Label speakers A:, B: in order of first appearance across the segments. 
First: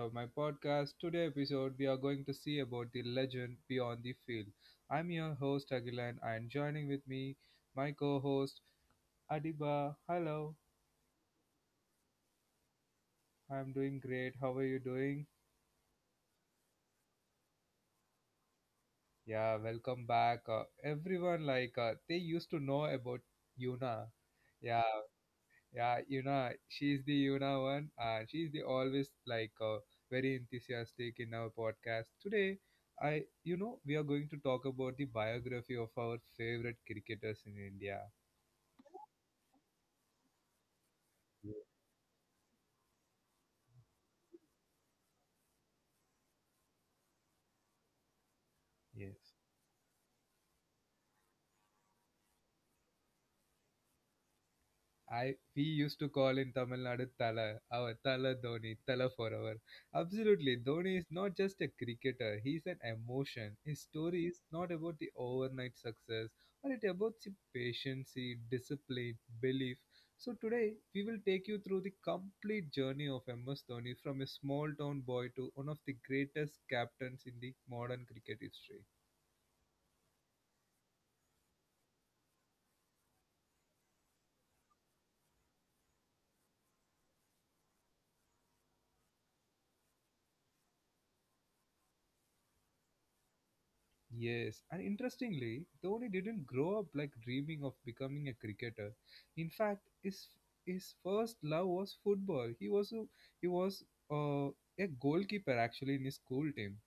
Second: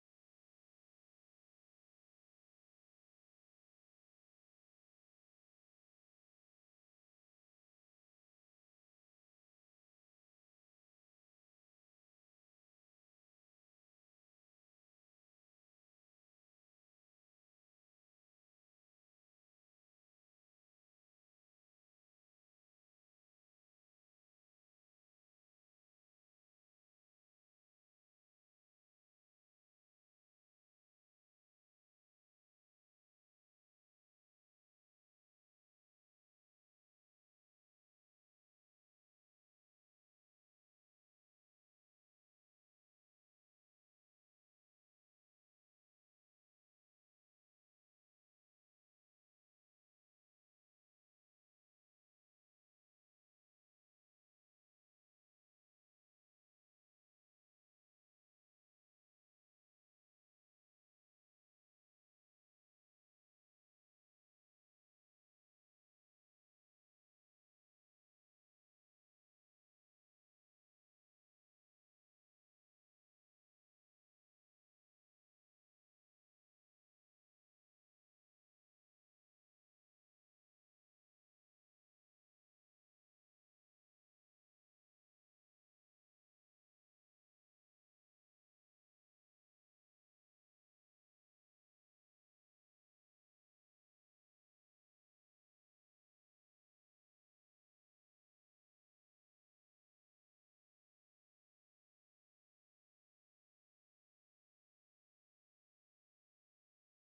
A: of my podcast. Today episode we are going to see about the legend beyond the field. I'm your host Agilan and joining with me my co-host Adiba. Hello, I'm doing great. How are you doing? Yeah, welcome back. Everyone like they used to know about Yuna. Yeah, Yeah, Yuna, she's the Yuna one. She's the always like very enthusiastic in our podcast. Today, we are going to talk about the biography of our favorite cricketers in India. Yes. I we used to call in Tamil Nadu Tala, our Tala Dhoni, Tala forever. Absolutely, Dhoni is not just a cricketer; he's an emotion. His story is not about the overnight success, but it about the patience, the discipline, belief. So today we will take you through the complete journey of MS Dhoni from a small town boy to one of the greatest captains in the modern cricket history. Yes, and interestingly, Dhoni didn't grow up like dreaming of becoming a cricketer. In fact, his first love was football. He was uh, a goalkeeper actually in his school team.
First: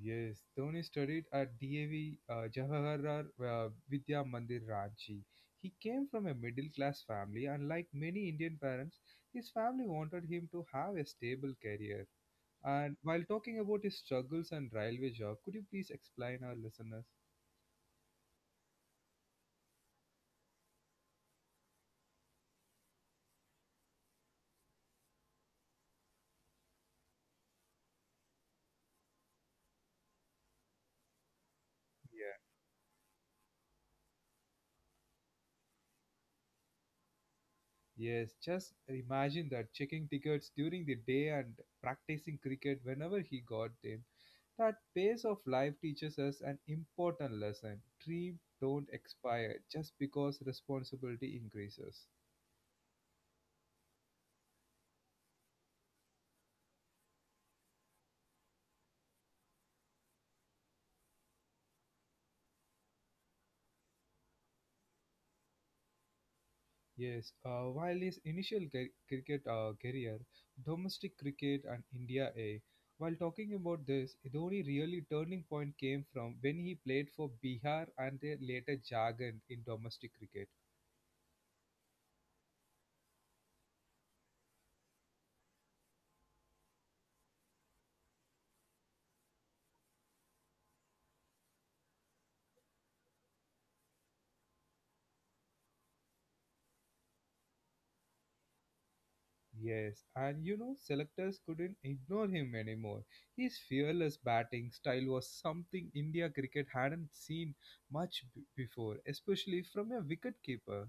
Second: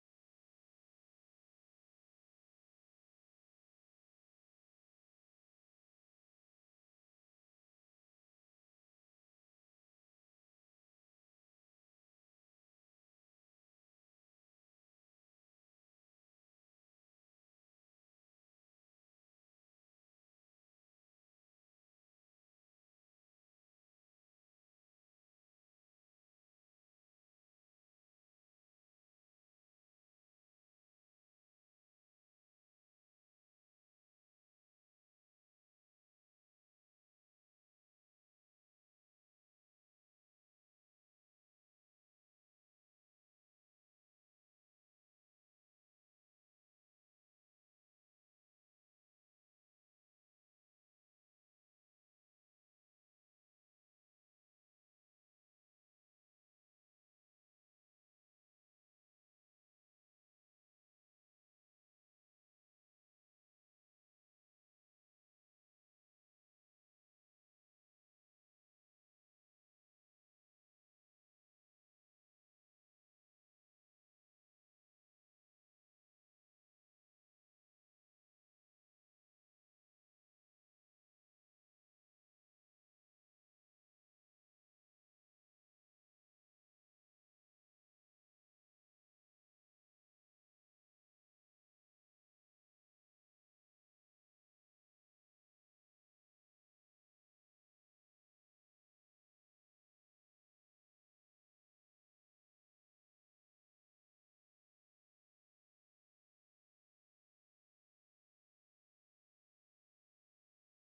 A: Yes, Dhoni studied at DAV Jawaharlal Vidya Mandir Ranchi. He came from a middle class family, and like many Indian parents, his family wanted him to have a stable career. And while talking about his struggles and railway job, could you please explain our listeners? Yeah, Yes, just imagine that checking tickets during the day and practicing cricket whenever he got them. That pace of life teaches us an important lesson. Dreams don't expire just because responsibility increases. Yes, while his cricket career, domestic cricket and India A. While talking about this, the only really turning point came from when he played for Bihar and their later Jharkhand in domestic cricket. Yes, and you know, selectors couldn't ignore him anymore. His fearless batting style was something India cricket hadn't seen much before, especially from a wicketkeeper.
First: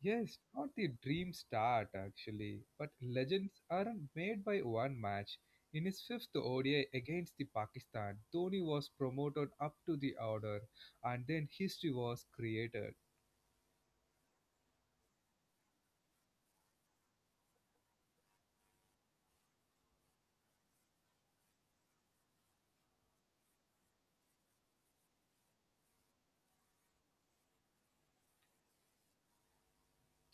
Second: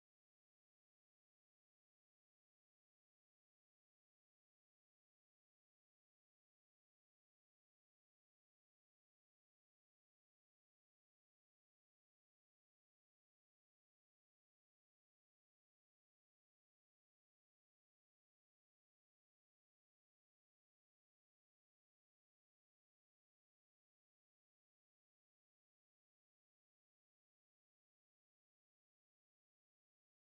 A: Yes, not the dream start actually, but legends aren't made by one match. In his fifth ODI against the Pakistan, Dhoni was promoted up to the order, and then history was created.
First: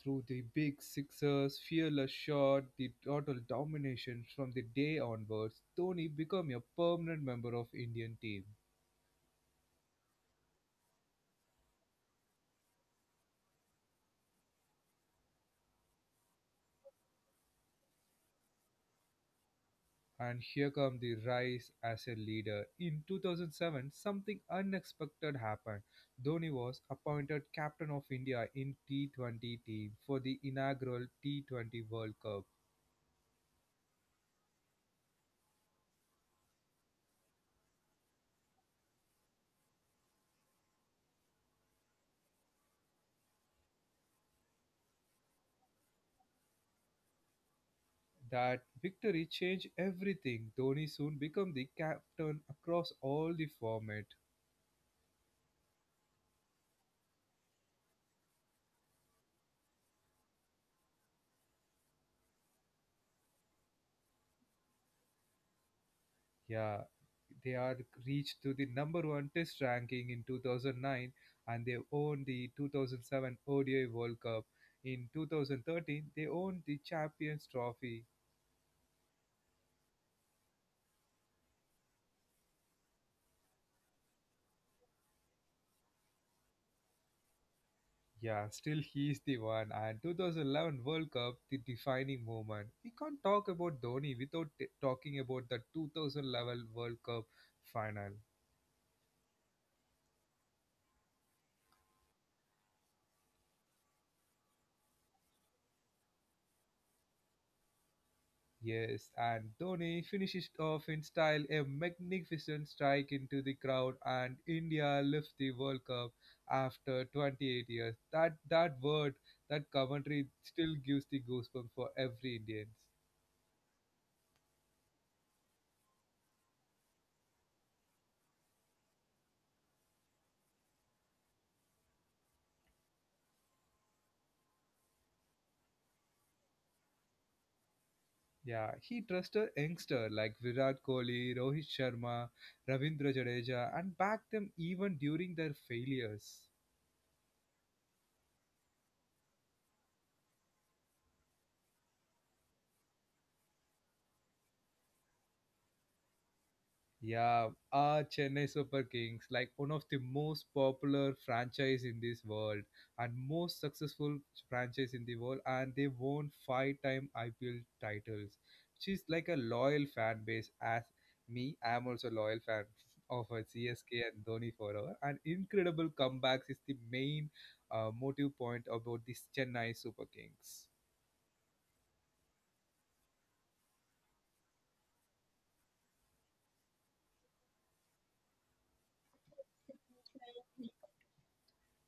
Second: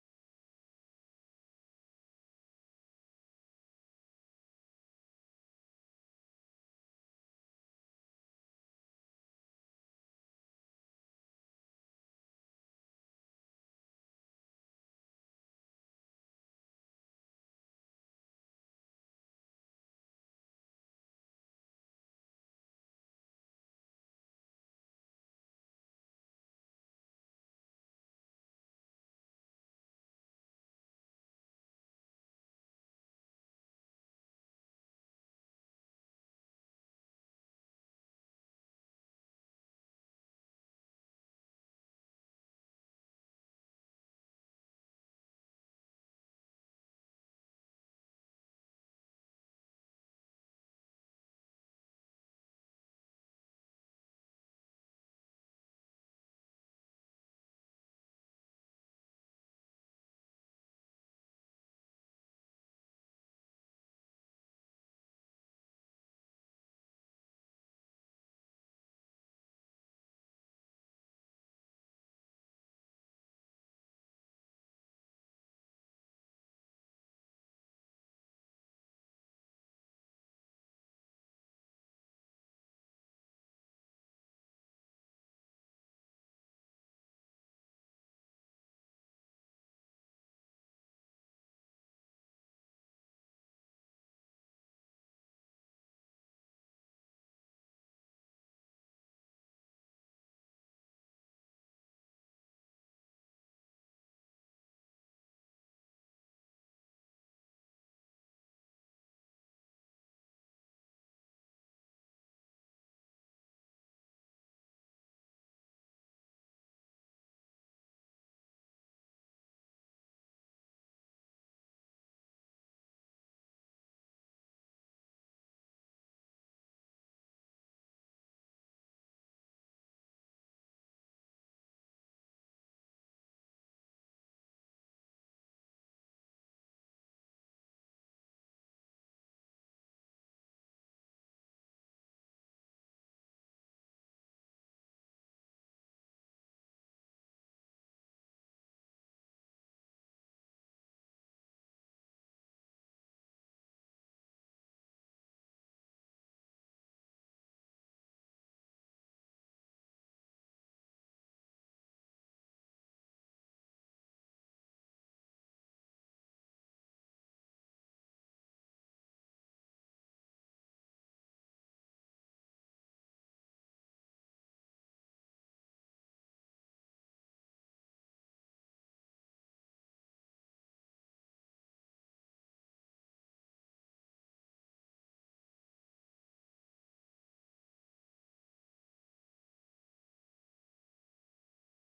A: Through the big sixers, fearless shot, the total domination from the day onwards, Dhoni became a permanent member of Indian team. And here come the rise as a leader. In 2007, something unexpected happened. Dhoni was appointed captain of India in T20 team for the inaugural T20 World Cup. That victory changed everything. Dhoni soon became the captain across all the formats. Yeah, they are reached to the number one test ranking in 2009 and they won the 2007 ODI World Cup. In 2013, they won the Champions Trophy. Yeah, still he is the one. And 2011 World Cup, the defining moment. We can't talk about Dhoni without talking about the 2011 World Cup final. Yes, and Dhoni finishes off in style a magnificent strike into the crowd, and India lifts the World Cup after 28 years. That word, that commentary still gives the goosebumps for every Indian. Yeah, he trusted youngster like Virat Kohli, Rohit Sharma, Ravindra Jadeja, and backed them even during their failures. Yeah, Chennai Super Kings, like one of the most popular franchise in this world and most successful franchise in the world, and they won five-time IPL titles. She's like a loyal fan base. As me, I'm also a loyal fan of CSK and Dhoni forever. And incredible comebacks is the main motive point about this Chennai Super Kings.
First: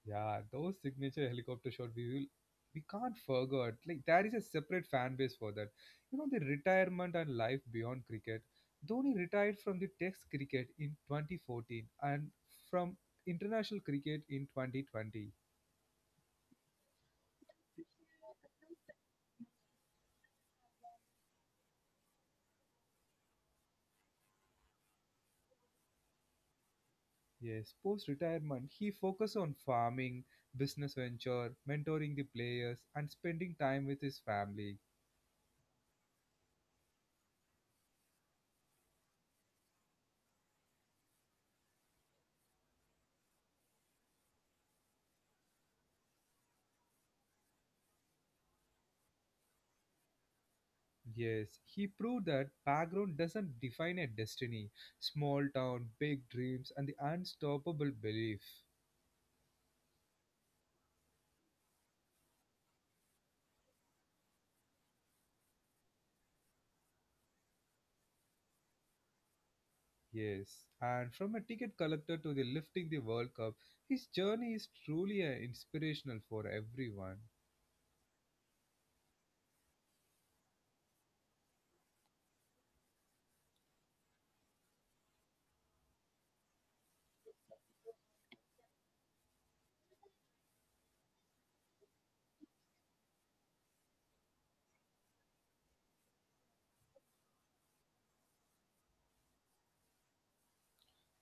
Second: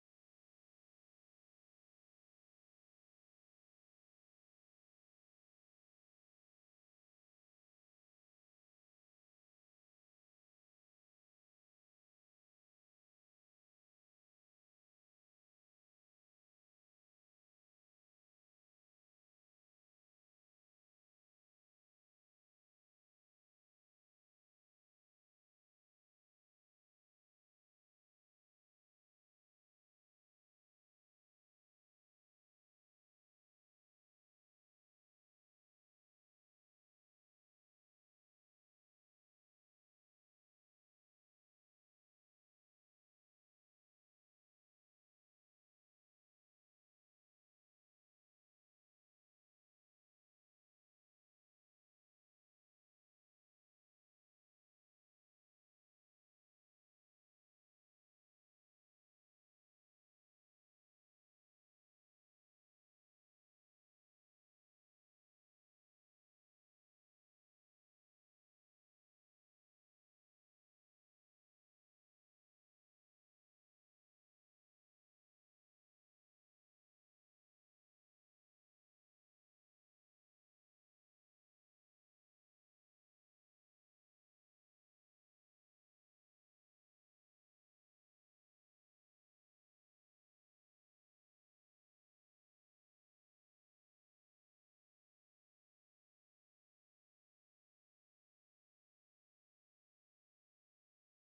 A: Yeah, those signature helicopter shot we can't forget. Like there is a separate fan base for that. You know the retirement and life beyond cricket. Dhoni retired from the Test cricket in 2014 and from international cricket in 2020. Yes, post retirement he focused on farming, business venture, mentoring the players, and spending time with his family. Yes, he proved that background doesn't define a destiny. Small town, big dreams, and the unstoppable belief. Yes, and from a ticket collector to the lifting the World Cup, his journey is truly inspirational for everyone.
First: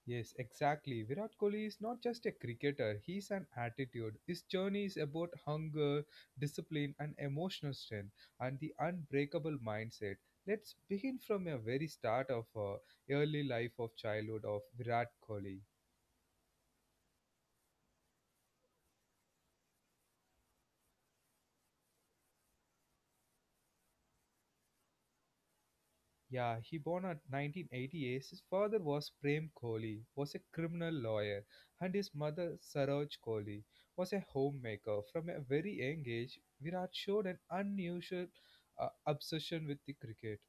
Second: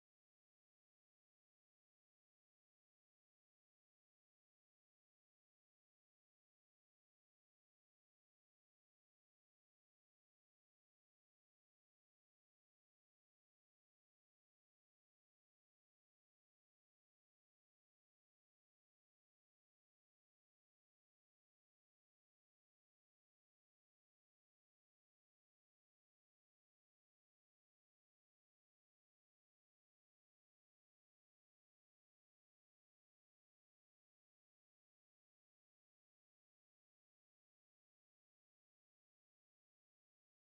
A: Yes, exactly. Virat Kohli is not just a cricketer, he's an attitude. His journey is about hunger, discipline, and emotional strength, and the unbreakable mindset. Let's begin from a very start of early life of childhood of Virat Kohli. Yeah, he born at 1988. His father was Prem Kohli, was a criminal lawyer, and his mother Saroj Kohli was a homemaker. From a very young age, Virat showed an unusual obsession with the cricket.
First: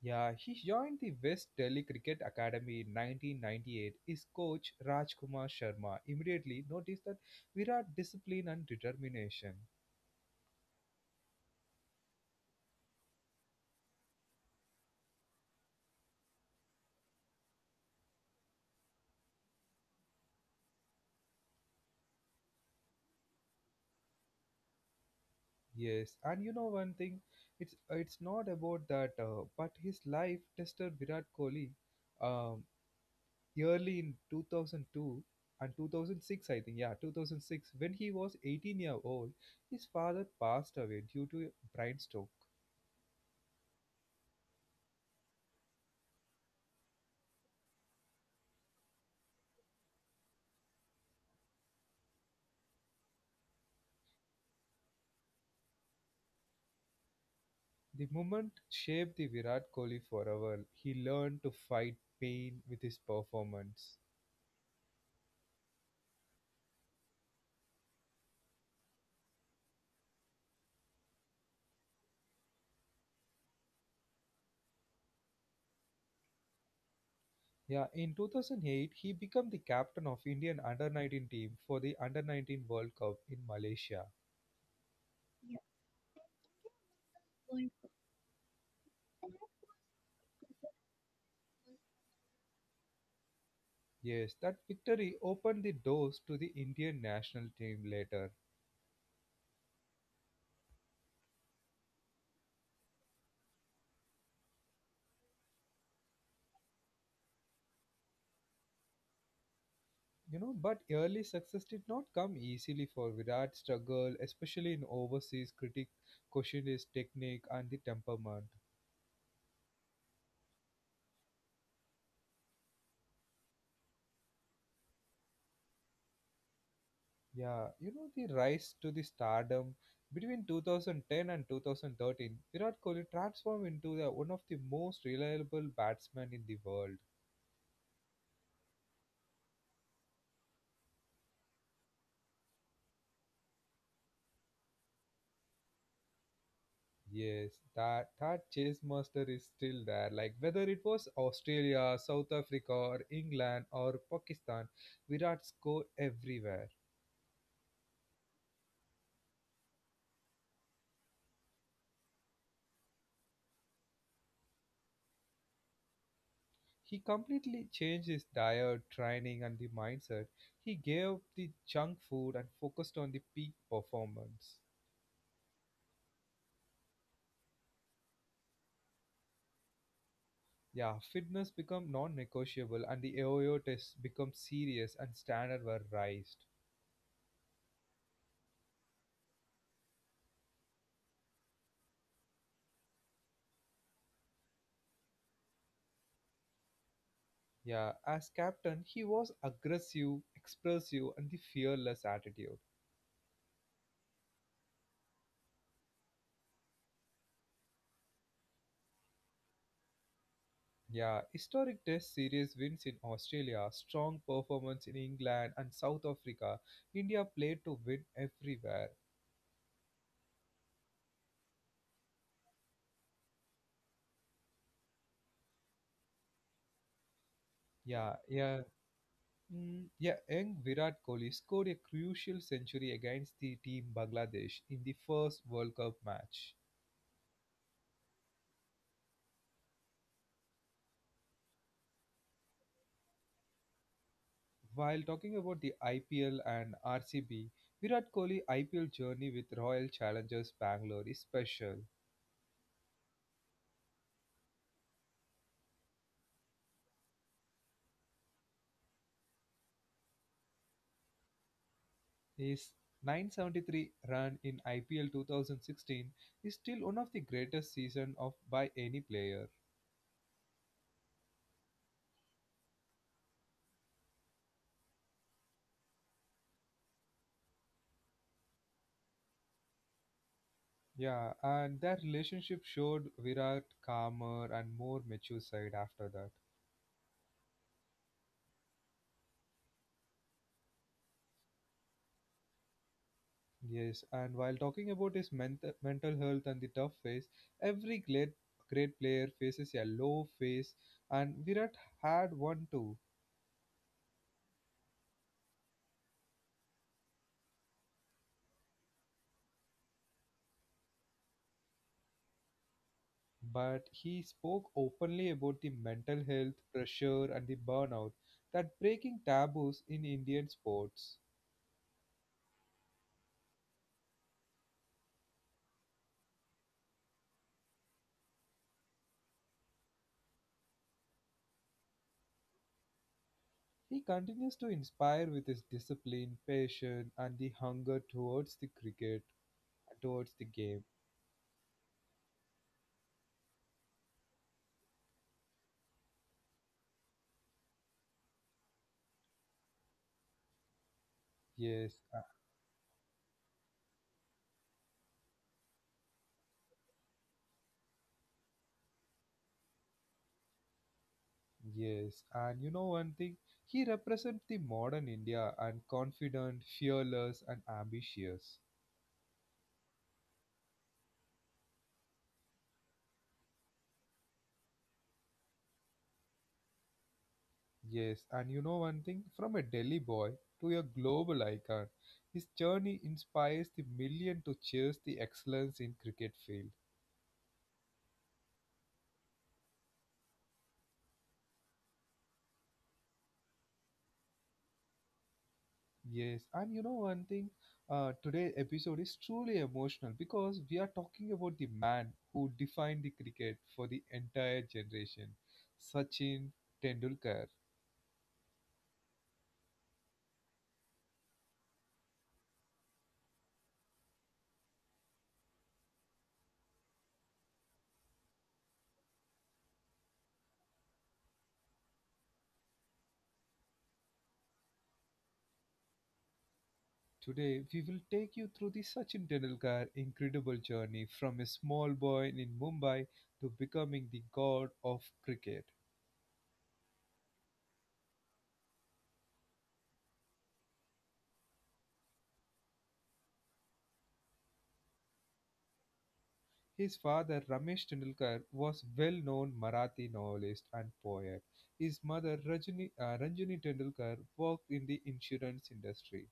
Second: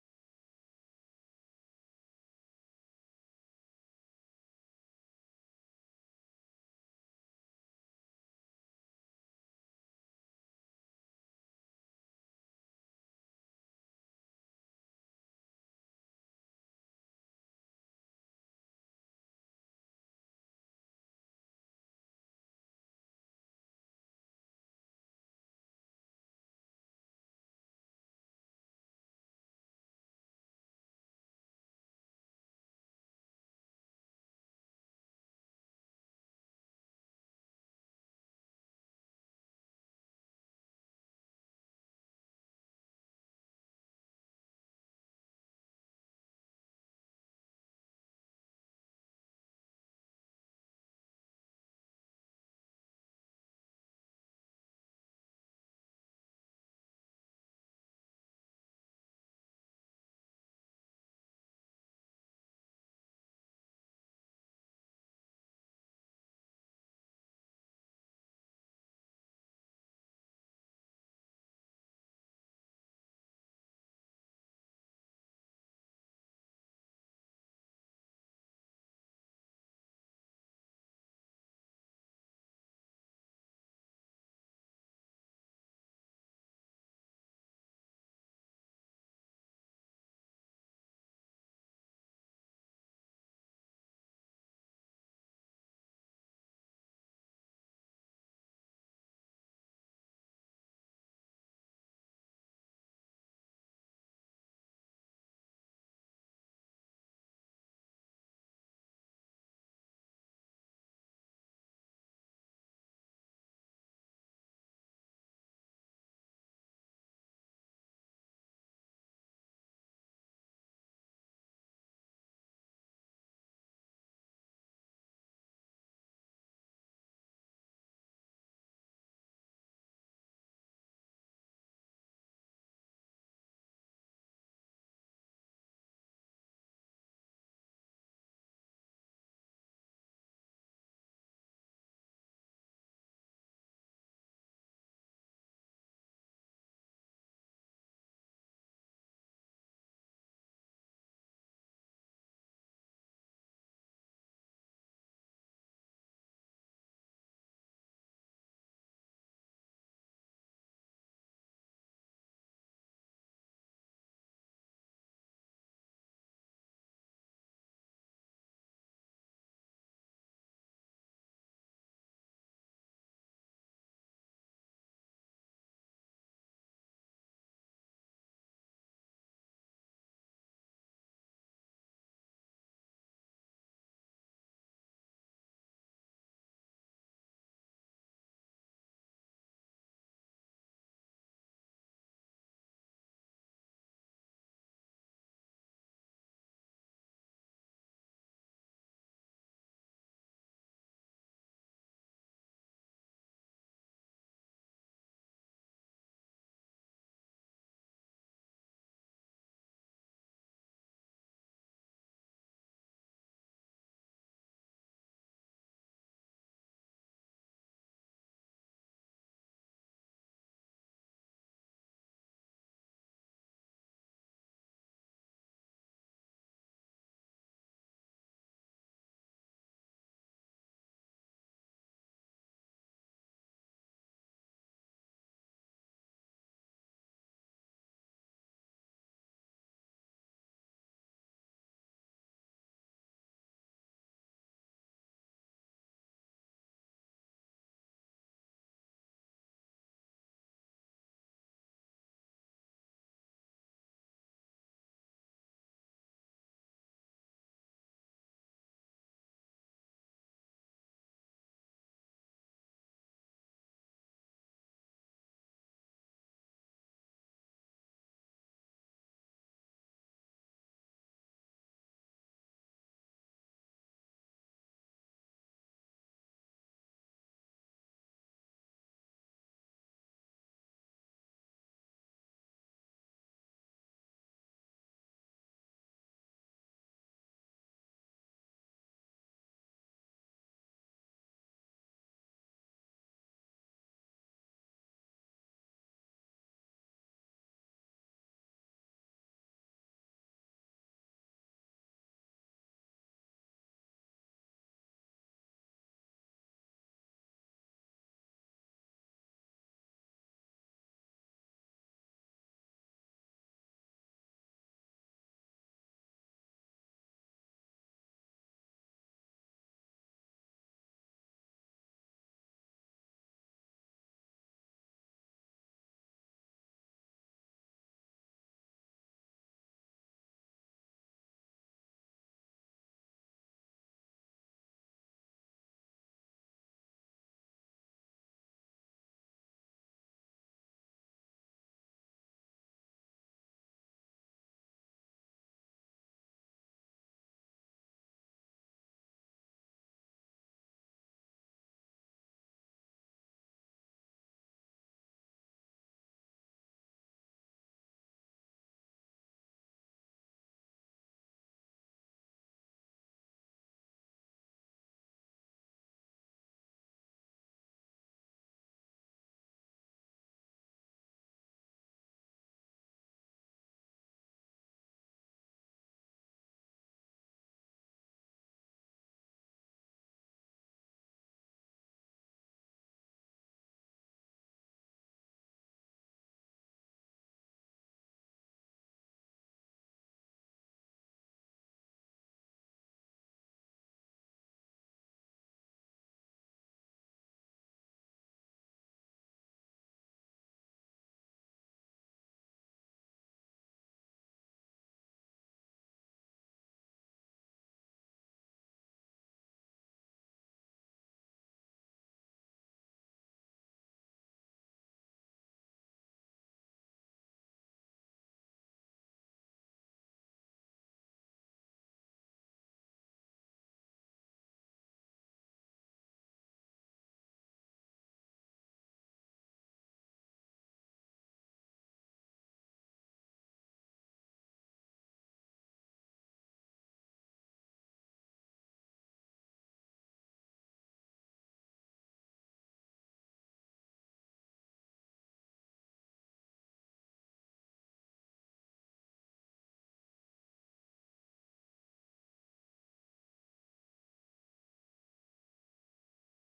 A: Yeah, he joined the West Delhi Cricket Academy in 1998. His coach Rajkumar Sharma immediately noticed that Virat discipline and determination. Yes, and you know one thing, it's not about that, but his life tested Virat Kohli, um, early in 2002 and 2006, I think, yeah, 2006, when he was 18-year-old, his father passed away due to a brain stroke. The moment shaped the Virat Kohli forever. He learned to fight pain with his performance. Yeah, in 2008, he became the captain of Indian under-19 team for the under-19 World Cup in Malaysia. Yes, that victory opened the doors to the Indian national team later. You know, but early success did not come easily for Virat struggle, especially in overseas critic question his technique and the temperament. Yeah, you know the rise to the stardom between 2010 and 2013, Virat Kohli transformed into one of the most reliable batsmen in the world. Yes, that chase master is still there. Like whether it was Australia, South Africa, or England or Pakistan, Virat scored everywhere. He completely changed his diet, training, and the mindset. He gave up the junk food and focused on the peak performance. Yeah, fitness become non-negotiable, and the AOO test become serious, and standard were raised. Yeah, as captain, he was aggressive, expressive, and the fearless attitude. Yeah, historic Test series wins in Australia, strong performance in England and South Africa. India played to win everywhere. Yeah, yeah, yeah. Young Virat Kohli scored a crucial century against the team Bangladesh in the first World Cup match. While talking about the IPL and RCB, Virat Kohli IPL journey with Royal Challengers Bangalore is special. His 973 run in IPL 2016 is still one of the greatest seasons of by any player. Yeah, and their relationship showed Virat calmer and more mature side after that. Yes, and while talking about his mental health and the tough phase, every great player faces a low phase, and Virat had one too. But he spoke openly about the mental health pressure and the burnout that breaking taboos in Indian sports. He continues to inspire with his discipline, passion, and the hunger towards the cricket, towards the game. Yes, uh, yes, and you know one thing, he represents the modern India and confident, fearless, and ambitious. Yes, and you know one thing, from a Delhi boy to a global icon, his journey inspires the million to cherish the excellence in cricket field. Yes, and you know one thing, today's episode is truly emotional because we are talking about the man who defined the cricket for the entire generation, Sachin Tendulkar. Today, we will take you through the Sachin Tendulkar incredible journey from a small boy in Mumbai to becoming the god of cricket. His father Ramesh Tendulkar was well-known Marathi novelist and poet. His mother Ranjini Tendulkar worked in the insurance industry.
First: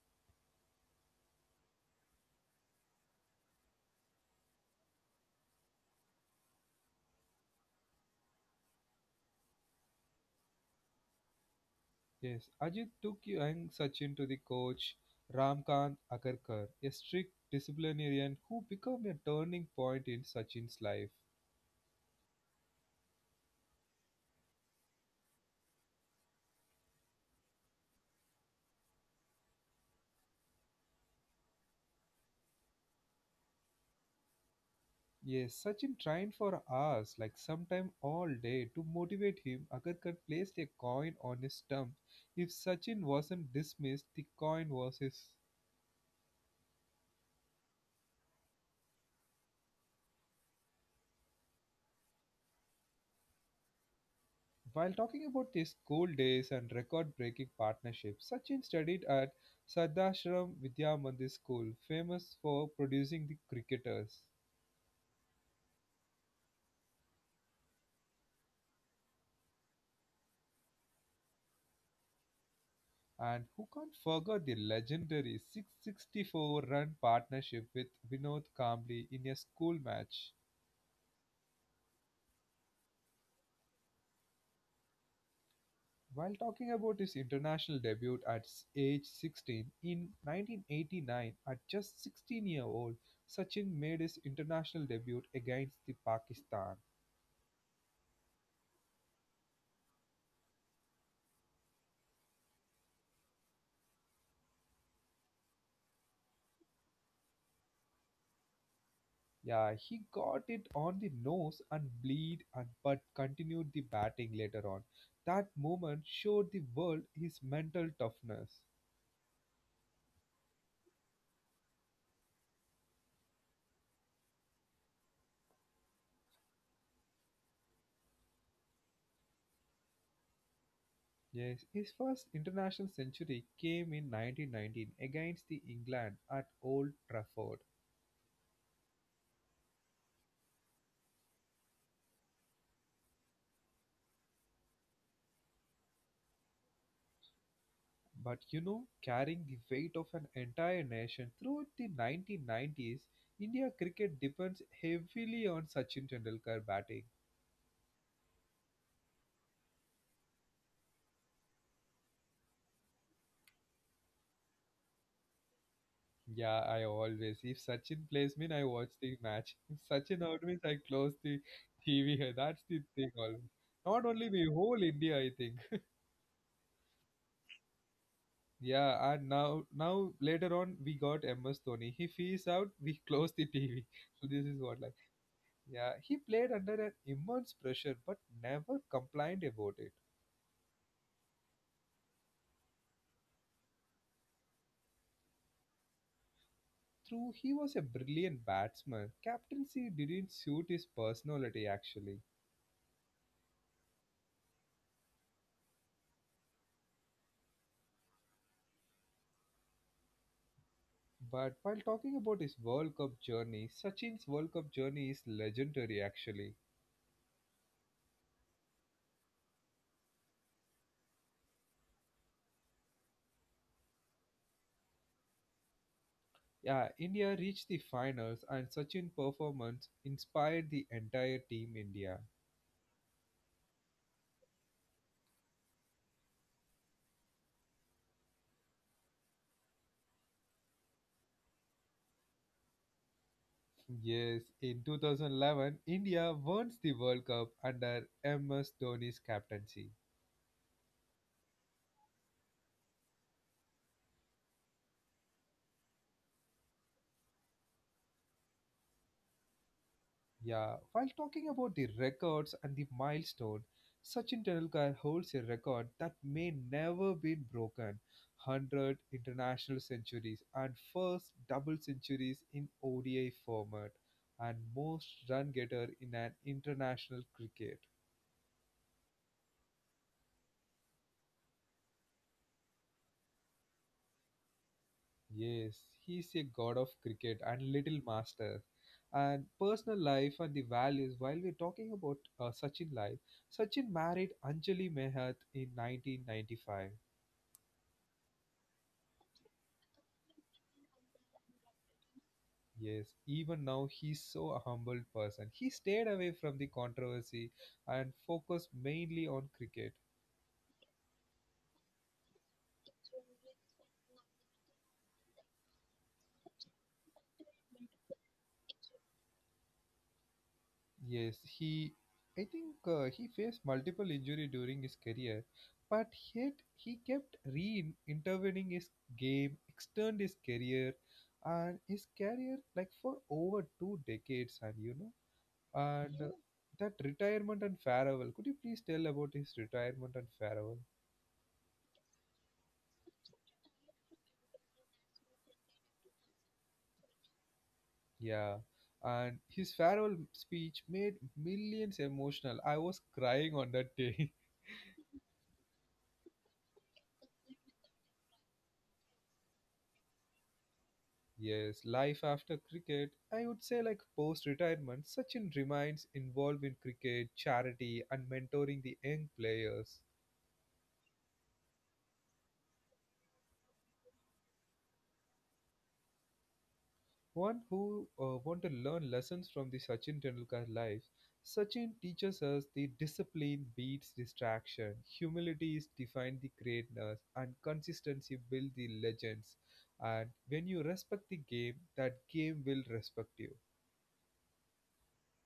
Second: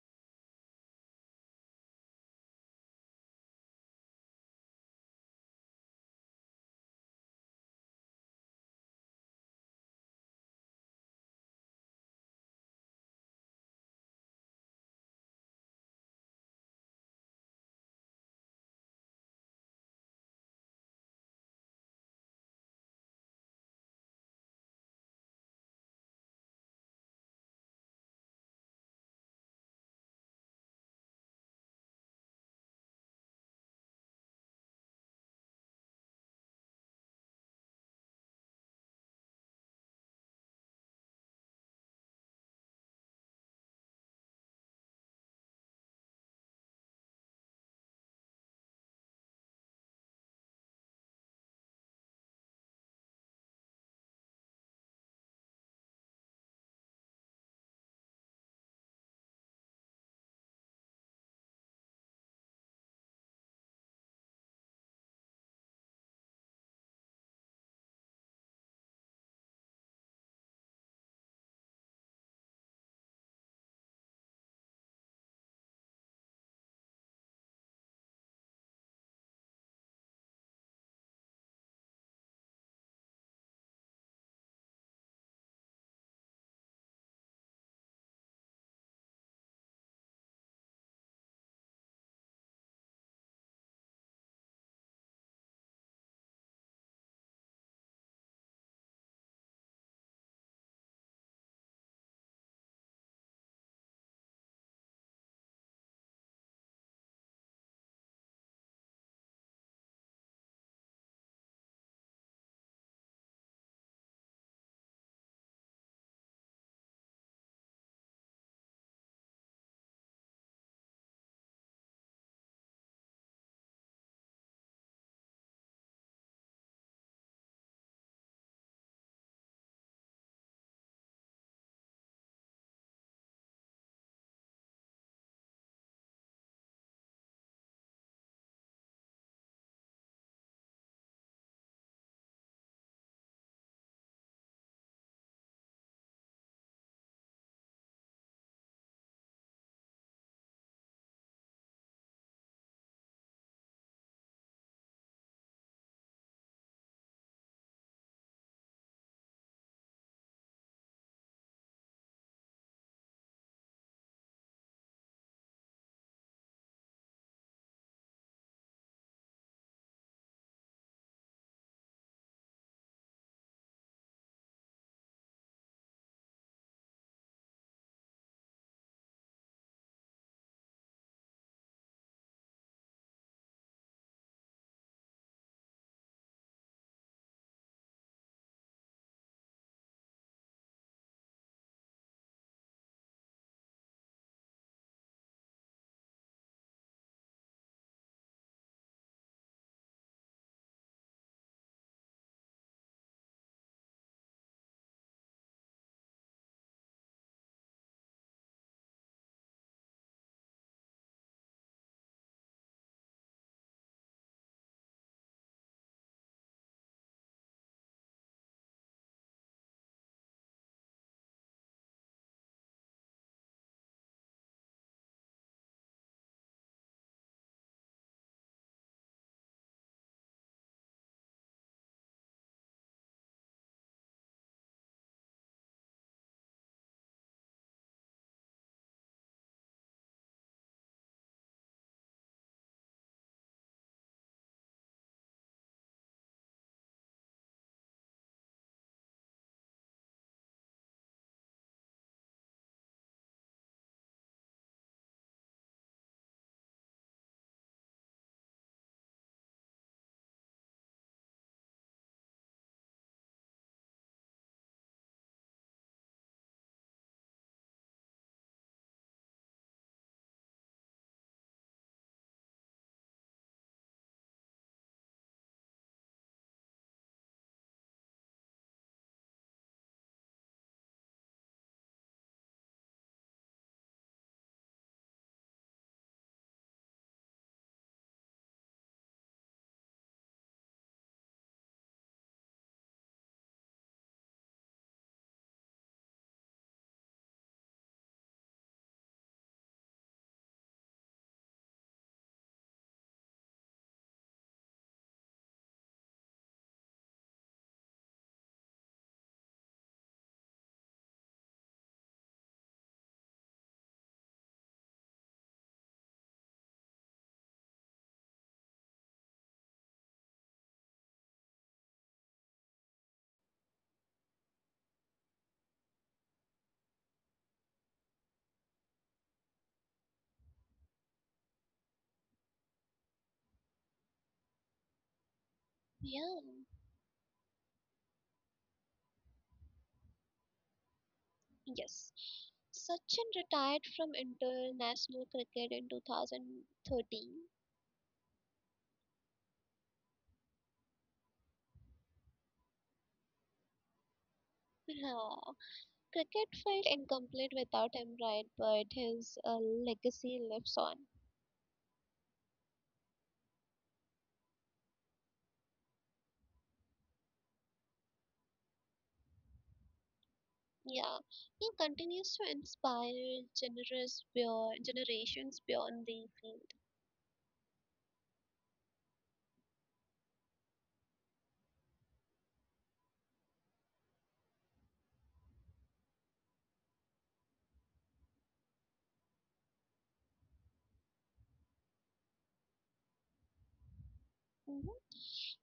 A: Yes, Ajit took young Sachin to the coach Ramkant Akarkar, a strict disciplinarian who became a turning point in Sachin's life. Yes, Sachin trained for hours, like sometime all day, to motivate him. Akarkar placed a coin on his stump. If Sachin wasn't dismissed, the coin was his. While talking about his school days and record breaking partnerships, Sachin studied at Sadashram Vidya Mandir School, famous for producing the cricketers. And who can't forget the legendary 664 run partnership with Vinod Kambli in a school match? While talking about his international debut at age 16 in 1989, at just 16-year-old, Sachin made his international debut against the Pakistan. Yeah, he got it on the nose and bleed and but continued the batting later on. That moment showed the world his mental toughness. Yes, his first international century came in 1919 against the England at Old Trafford. But you know, carrying the weight of an entire nation throughout the 1990s, India cricket depends heavily on Sachin Tendulkar batting. Yeah, I always. If Sachin plays mean I watch the match. If Sachin out means I close the TV. Here. That's the thing. Always. Not only me, whole India, I think. Yeah, and now, now later on, we got MS Dhoni. If he is out, we close the TV. So this is what like. Yeah, he played under an immense pressure, but never complained about it. Through, he was a brilliant batsman. Captaincy didn't suit his personality actually. But while talking about his World Cup journey, Sachin's World Cup journey is legendary actually. Yeah, India reached the finals and Sachin's performance inspired the entire team India. Yes, in 2011, India won the World Cup under MS Dhoni's captaincy. Yeah, while talking about the records and the milestone, Sachin Tendulkar holds a record that may never be broken: 100 international centuries and first double centuries in ODI format, and most run getter in an international cricket. Yes, he's a god of cricket and little master. And personal life and the values, while we're talking about Sachin life, Sachin married Anjali Mehat in 1995. Yes, even now he's so a humble person. He stayed away from the controversy and focused mainly on cricket. Yes, he, I think he faced multiple injury during his career, but yet he kept re-intervening his game, extend his career, and his career like for over two decades. And you know, and
B: Yeah,
A: That retirement and farewell. Could you please tell about his retirement and farewell?
B: yes. Sachin retired from international cricket in 2013.
A: Yeah, and his farewell speech made millions emotional. I was crying on that day.
B: Yeah. Cricket felt incomplete without him, right? But his legacy lives on.
A: Yes, life after cricket, I would say like post retirement, Sachin remains involved in cricket, charity, and mentoring the young players.
B: Yeah, he continues to inspire generations beyond the field.
A: One who want to learn lessons from the Sachin Tendulkar life, Sachin teaches us the discipline beats distraction, humility is defined the greatness, and consistency build the legends. And when you respect the game, that game will respect you.
B: Mhm.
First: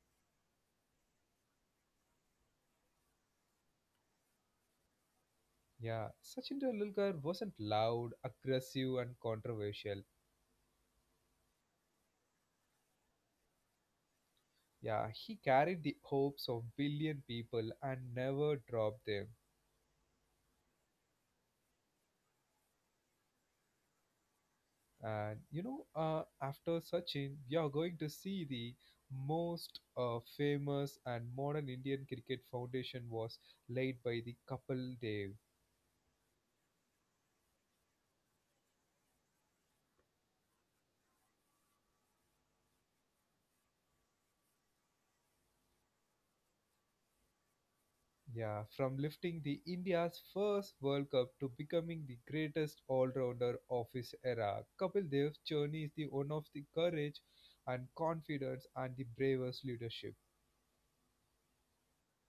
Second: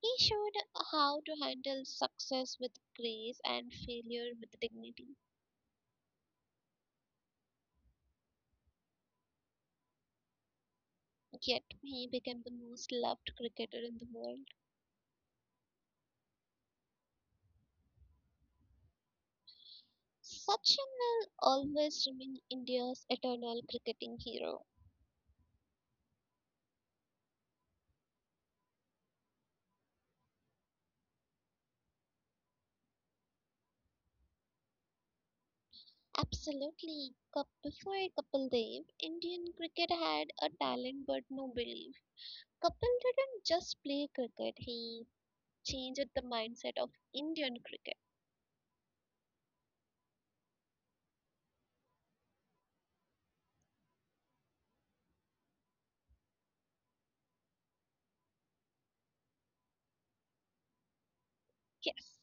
B: He showed how to handle success with grace and failure with dignity.
A: Yeah, Sachin Tendulkar wasn't loud, aggressive, and controversial.
B: Yet he became the most loved cricketer in the world.
A: Yeah, he carried the hopes of billion people and never dropped them.
B: Sachin will always remain India's eternal cricketing hero.
A: And you know, after Sachin, you're going to see the most famous and modern Indian cricket foundation was laid by the Kapil Dev.
B: Absolutely. Cup before Kapil Dev, Indian cricket had a talent but no belief. Kapil didn't just play cricket, he changed the mindset of Indian cricket.
A: Yeah, from lifting the India's first World Cup to becoming the greatest all-rounder of his era, Kapil Dev's journey is the one of the courage and confidence and the bravest leadership.
B: Yes.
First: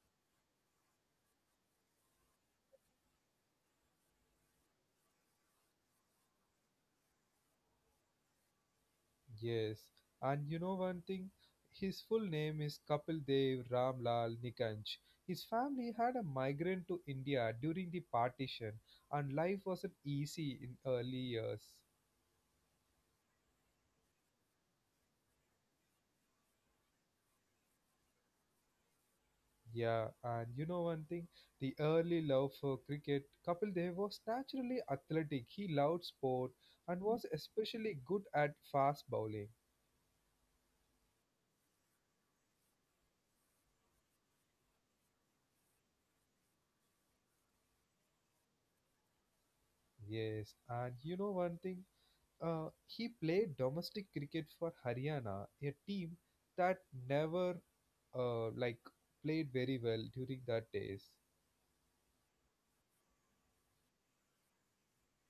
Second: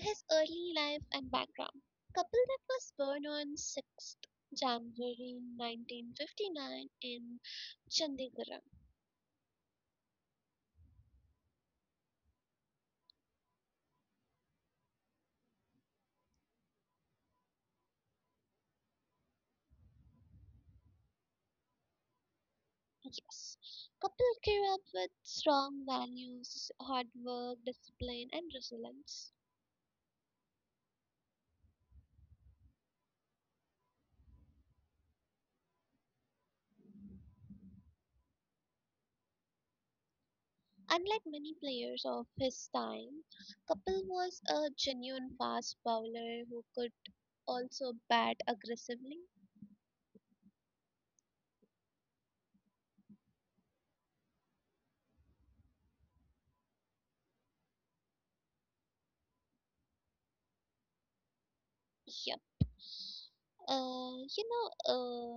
B: His early life and background. Kapil Dev was born on 6th January 1959 in Chandigarh.
A: Yes, and you know one thing? His full name is Kapil Dev Ramlal Nikanj. His family had a migrant to India during the partition, and life wasn't easy in early years.
B: Yes. Couple grew up with strong values, hard work, discipline, and resilience.
A: Yeah, and you know one thing? The early love for cricket, Kapil Dev was naturally athletic. He loved sport and was especially good at fast bowling.
B: Unlike many players of his time, Kapil was a genuine fast bowler who could also bat aggressively.
A: Yes, and you know one thing? He played domestic cricket for Haryana, a team that never uh, like played very well during that days.
B: Yep. Uh, you know,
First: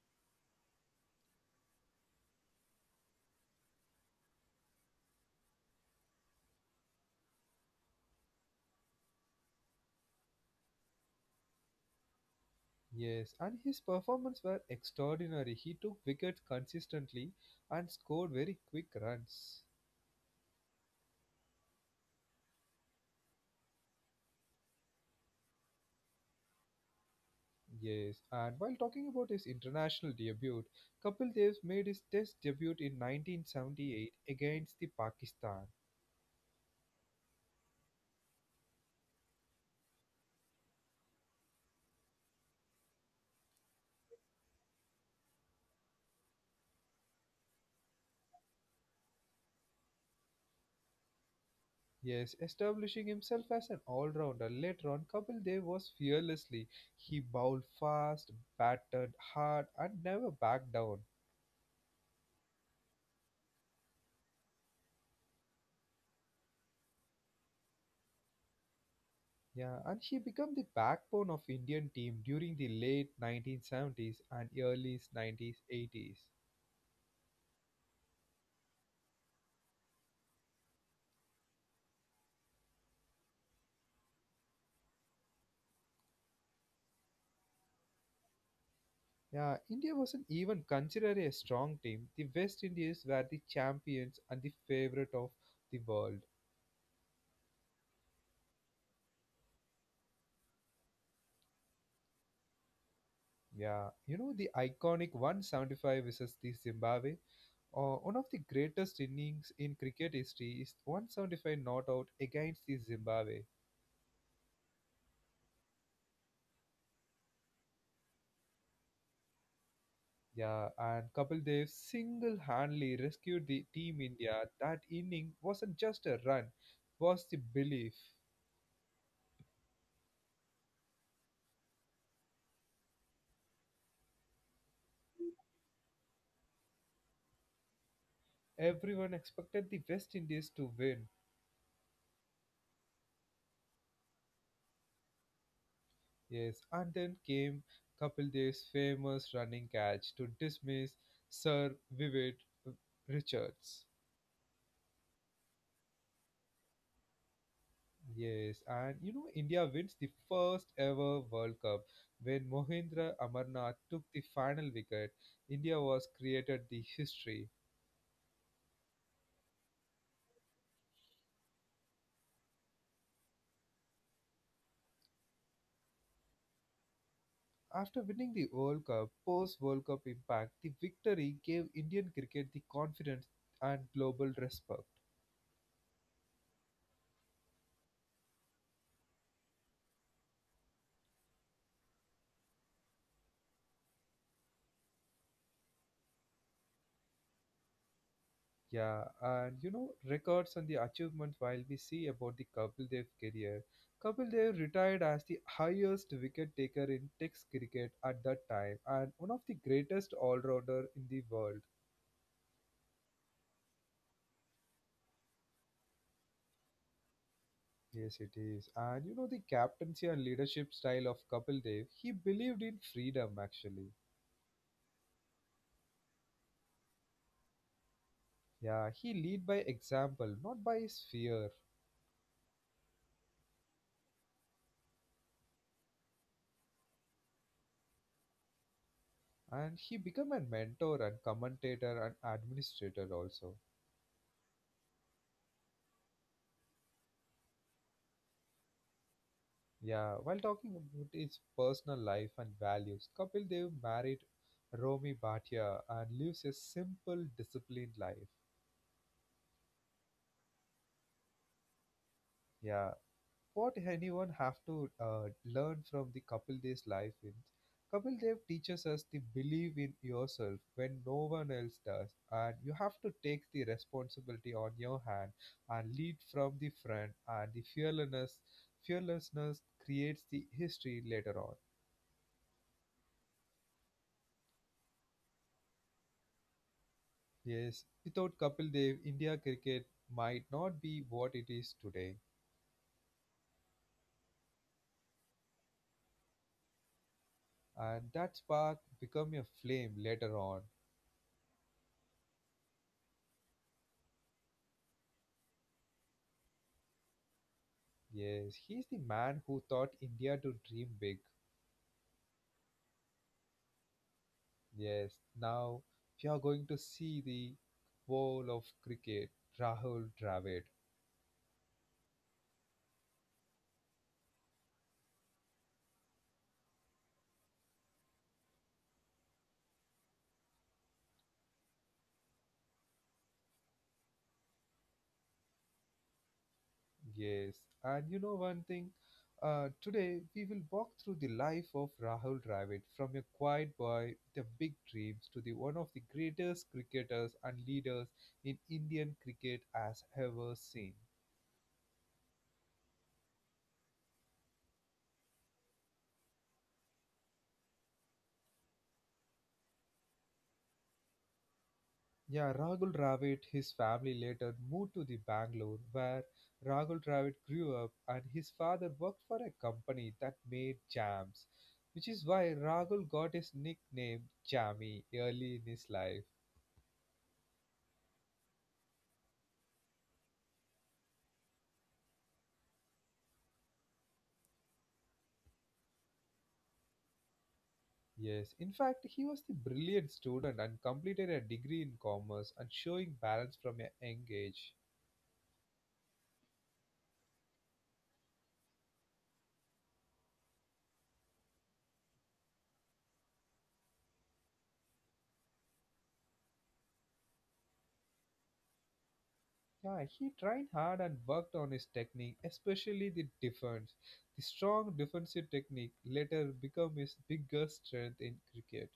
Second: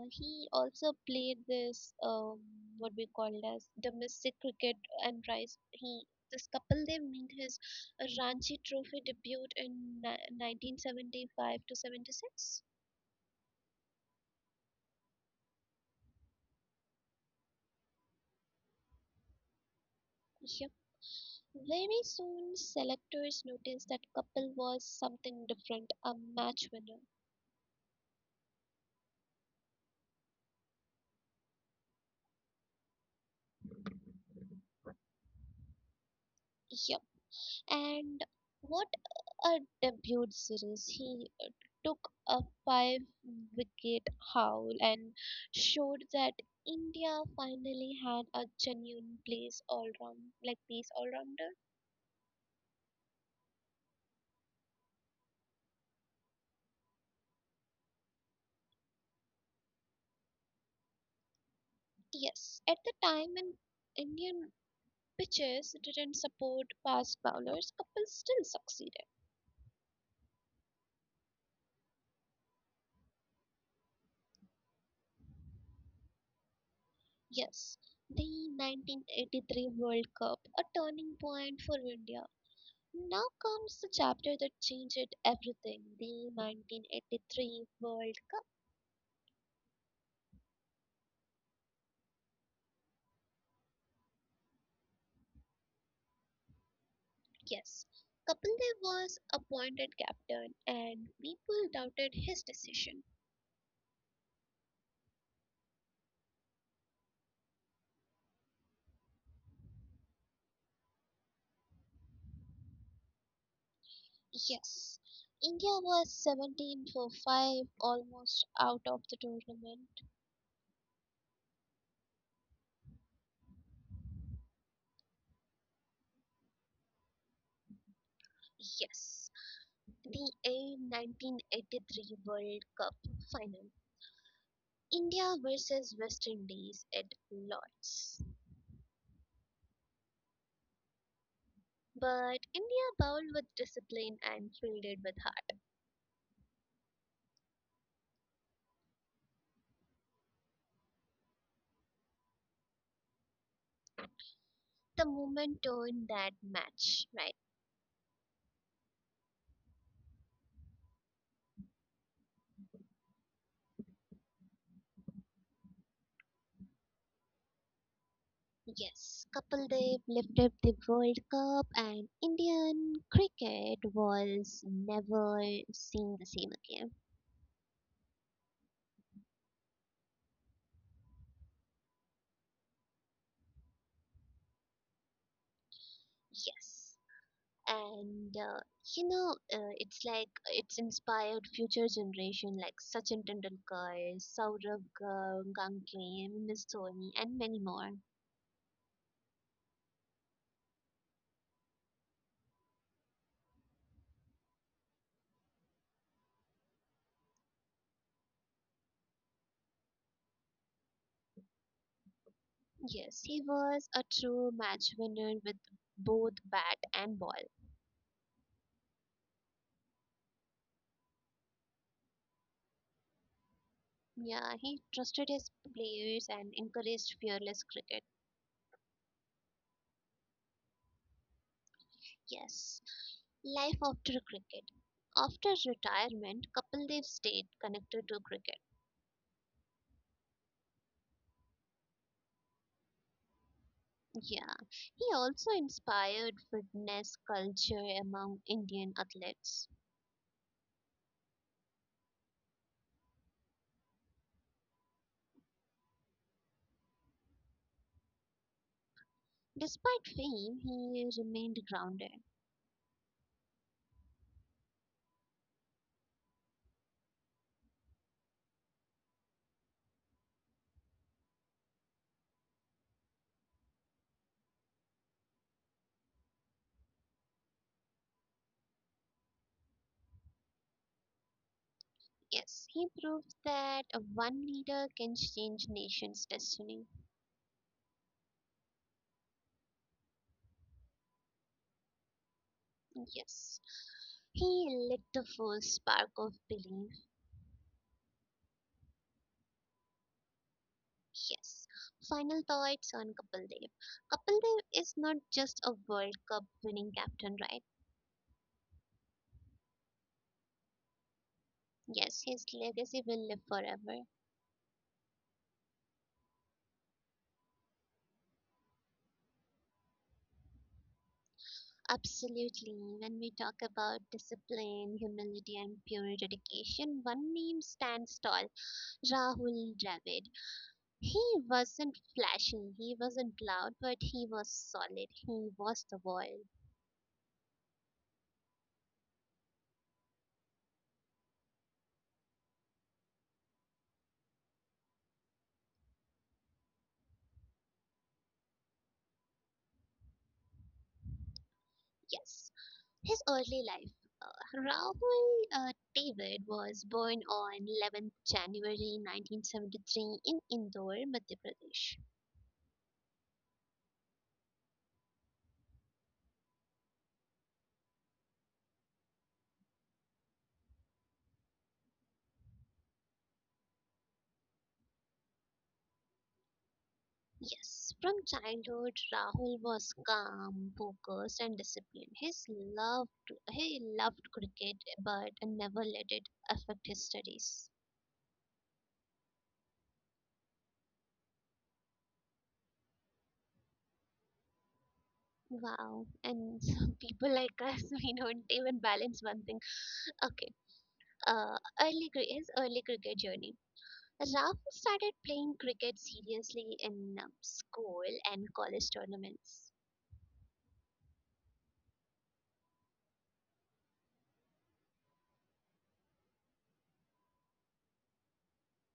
B: uh, He also played this what we called as domestic cricket and rice. He this couple they made his Ranchi Trophy debut in 1975 to 76.
A: Yes, and his performance were extraordinary. He took wickets consistently and scored very quick runs.
B: Yep. Very soon, selectors noticed that couple was something different, a match winner.
A: Yes, and while talking about his international debut, Kapil Dev made his test debut in 1978 against the Pakistan.
B: Yep. And what a debut series. He took a five wicket haul and showed that India finally had a genuine place all round like pace all rounder.
A: Yes, establishing himself as an all-rounder. Later on, Kapil Dev was fearlessly. He bowled fast, batted hard, and never backed down.
B: Yes, at the time in Indian pitches didn't support fast bowlers, Kapil still succeeded.
A: Yeah, and he became the backbone of Indian team during the late 1970s and early 1980s.
B: Yes, the 1983 World Cup, a turning point for India. Now comes the chapter that changed everything, the 1983 World.
A: Yeah, India wasn't even considered a strong team. The West Indies were the champions and the favorite of the world.
B: Yes, Kapildev was appointed captain and people doubted his decision.
A: Yeah, you know the iconic 175 versus the Zimbabwe. One of the greatest innings in cricket history is 175 not out against the Zimbabwe.
B: Yes, India was 17 for 5, almost out of the tournament.
A: Yeah, and Kapil Dev single-handedly rescued the team India. That inning wasn't just a run, it was the belief.
B: Yes, the A 1983 World Cup final. India versus West Indies at Lords.
A: Everyone expected the West Indies to win.
B: But India bowled with discipline and fielded with
A: Yes, and then came Kapil Dev's famous running catch to dismiss Sir Vivid Richards.
B: heart. The moment turned that match, right?
A: Yes, and you know, India wins the first ever World Cup when Mohindra Amarnath took the final wicket. India was created the history.
B: Yes, Kapildev lifted the World Cup and Indian cricket was never seen the same again.
A: After winning the World Cup, post World Cup impact, the victory gave Indian cricket the confidence and global respect.
B: Yes. And it's like it's inspired future generation like Sachin Tendulkar, Ganguly, MS Dhoni, and many more.
A: Yeah, and you know, records on the achievements, while we see about the Kapil Dev career. Kapil Dev retired as the highest wicket taker in Test cricket at that time and one of the greatest all-rounder in the world.
B: Yes, he was a true match winner with both bat and ball.
A: Yes, it is. And you know, the captaincy and leadership style of Kapil Dev, he believed in freedom actually.
B: Yeah, he trusted his players and encouraged fearless cricket.
A: Yeah, he lead by example, not by his fear.
B: Yes. Life after cricket. After retirement, Kapildev stayed connected to cricket.
A: And he became a mentor and commentator and administrator also.
B: Yeah, he also inspired fitness culture among Indian athletes.
A: Yeah, while talking about his personal life and values, Kapil Dev married Romi Bhatia and lives a simple, disciplined life.
B: Despite fame, he remained grounded.
A: Yeah, what anyone have to learn from the Kapil Dev's life is Kapil Dev teaches us to believe in yourself when no one else does, and you have to take the responsibility on your hand and lead from the front. And the fearlessness, creates the history later on.
B: Yes, he proved that one leader can change nation's destiny.
A: Yes, without Kapil Dev, India cricket might not be what it is today,
B: Yes, he lit the first spark of belief.
A: and that spark become a flame later on.
B: Yes, final thoughts on Kapil Dev. Kapildev is not just a World Cup winning captain, right?
A: Yes, he's the man who taught India to dream big.
B: Yes, his legacy will live forever.
A: Yes, now we are going to see the wall of cricket, Rahul Dravid.
B: Absolutely. When we talk about discipline, humility, and pure dedication, one name stands tall, Rahul Dravid. He wasn't flashy, he wasn't loud, but he was solid. He was the world.
A: Yes, and you know one thing? Today we will walk through the life of Rahul Dravid from a quiet boy, with the big dreams, to the one of the greatest cricketers and leaders in Indian cricket as ever seen.
B: Yes. His early life. Rahul David was born on 11th January 1973 in Indore, Madhya Pradesh.
A: Yeah, Rahul Dravid, his family later moved to the Bangalore where Rahul Dravid grew up and his father worked for a company that made jams, which is why Rahul got his nickname Jammy early in his life.
B: Yes, from childhood, Rahul was calm, focused, and disciplined. His loved he loved cricket, but never let it affect his studies.
A: Yes, in fact, he was the brilliant student and completed a degree in commerce and showing balance from a young age.
B: Wow, and some people like us, we don't even balance one thing. Okay, his early cricket journey. Rahul started playing cricket seriously in school and college tournaments.
A: Yeah, he tried hard and worked on his technique, especially the defense. The strong defensive technique later became his biggest strength in cricket.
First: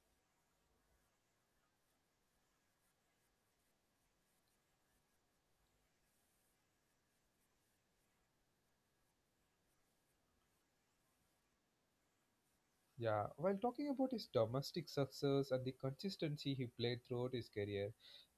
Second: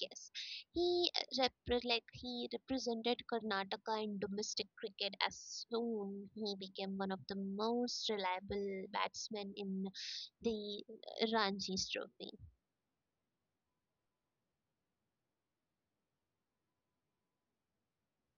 B: Yes, he represented Karnataka in domestic cricket as soon he became one of the most reliable batsmen in the Ranji's Trophy.
A: Yeah, while talking about his domestic success and the consistency he played throughout his career,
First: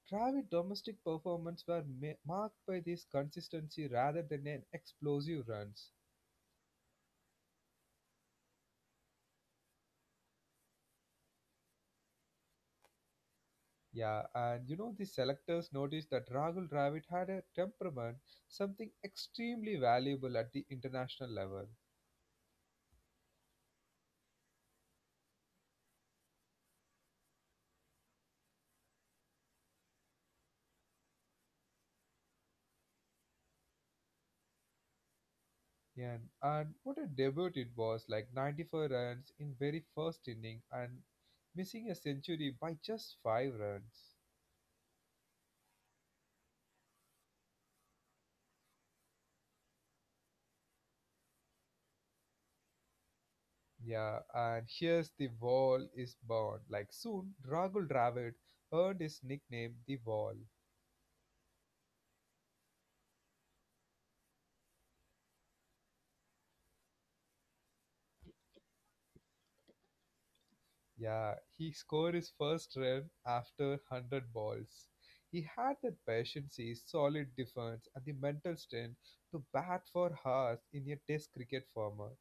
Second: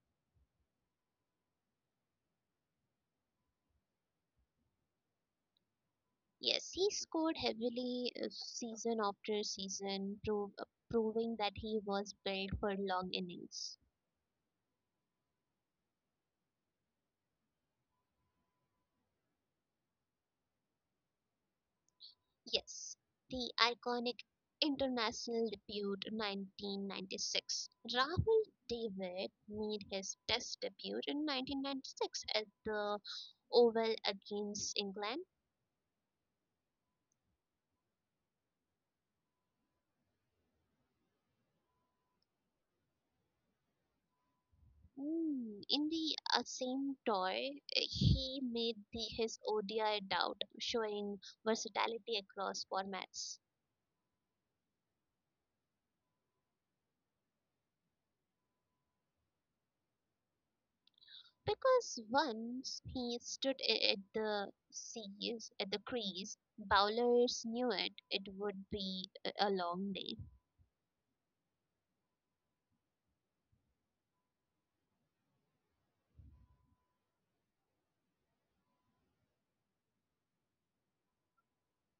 A: Dravid's domestic performance were marked by this consistency rather than an explosive runs.
B: Yes, he scored heavily season after season, proving that he was built for long innings.
A: Yeah, and you know, the selectors noticed that Rahul Dravid had a temperament, something extremely valuable at the international level.
B: Yes, the iconic international debut 1996. Rahul David made his test debut in 1996 at the Oval against England.
A: Yeah, and what a debut it was, like 94 runs in very first inning and missing a century by just 5 runs.
B: In the same tour, he made his ODI debut, showing versatility across formats.
A: Yeah, and here's the wall is born. Like soon, Rahul Dravid earned his nickname the wall.
B: Because once he at at the crease, bowlers knew it, it would be a long day.
A: Yeah, he scored his first run after 100 balls. He had that patience, his solid defense, and the mental strength to bat for hours in a test cricket format.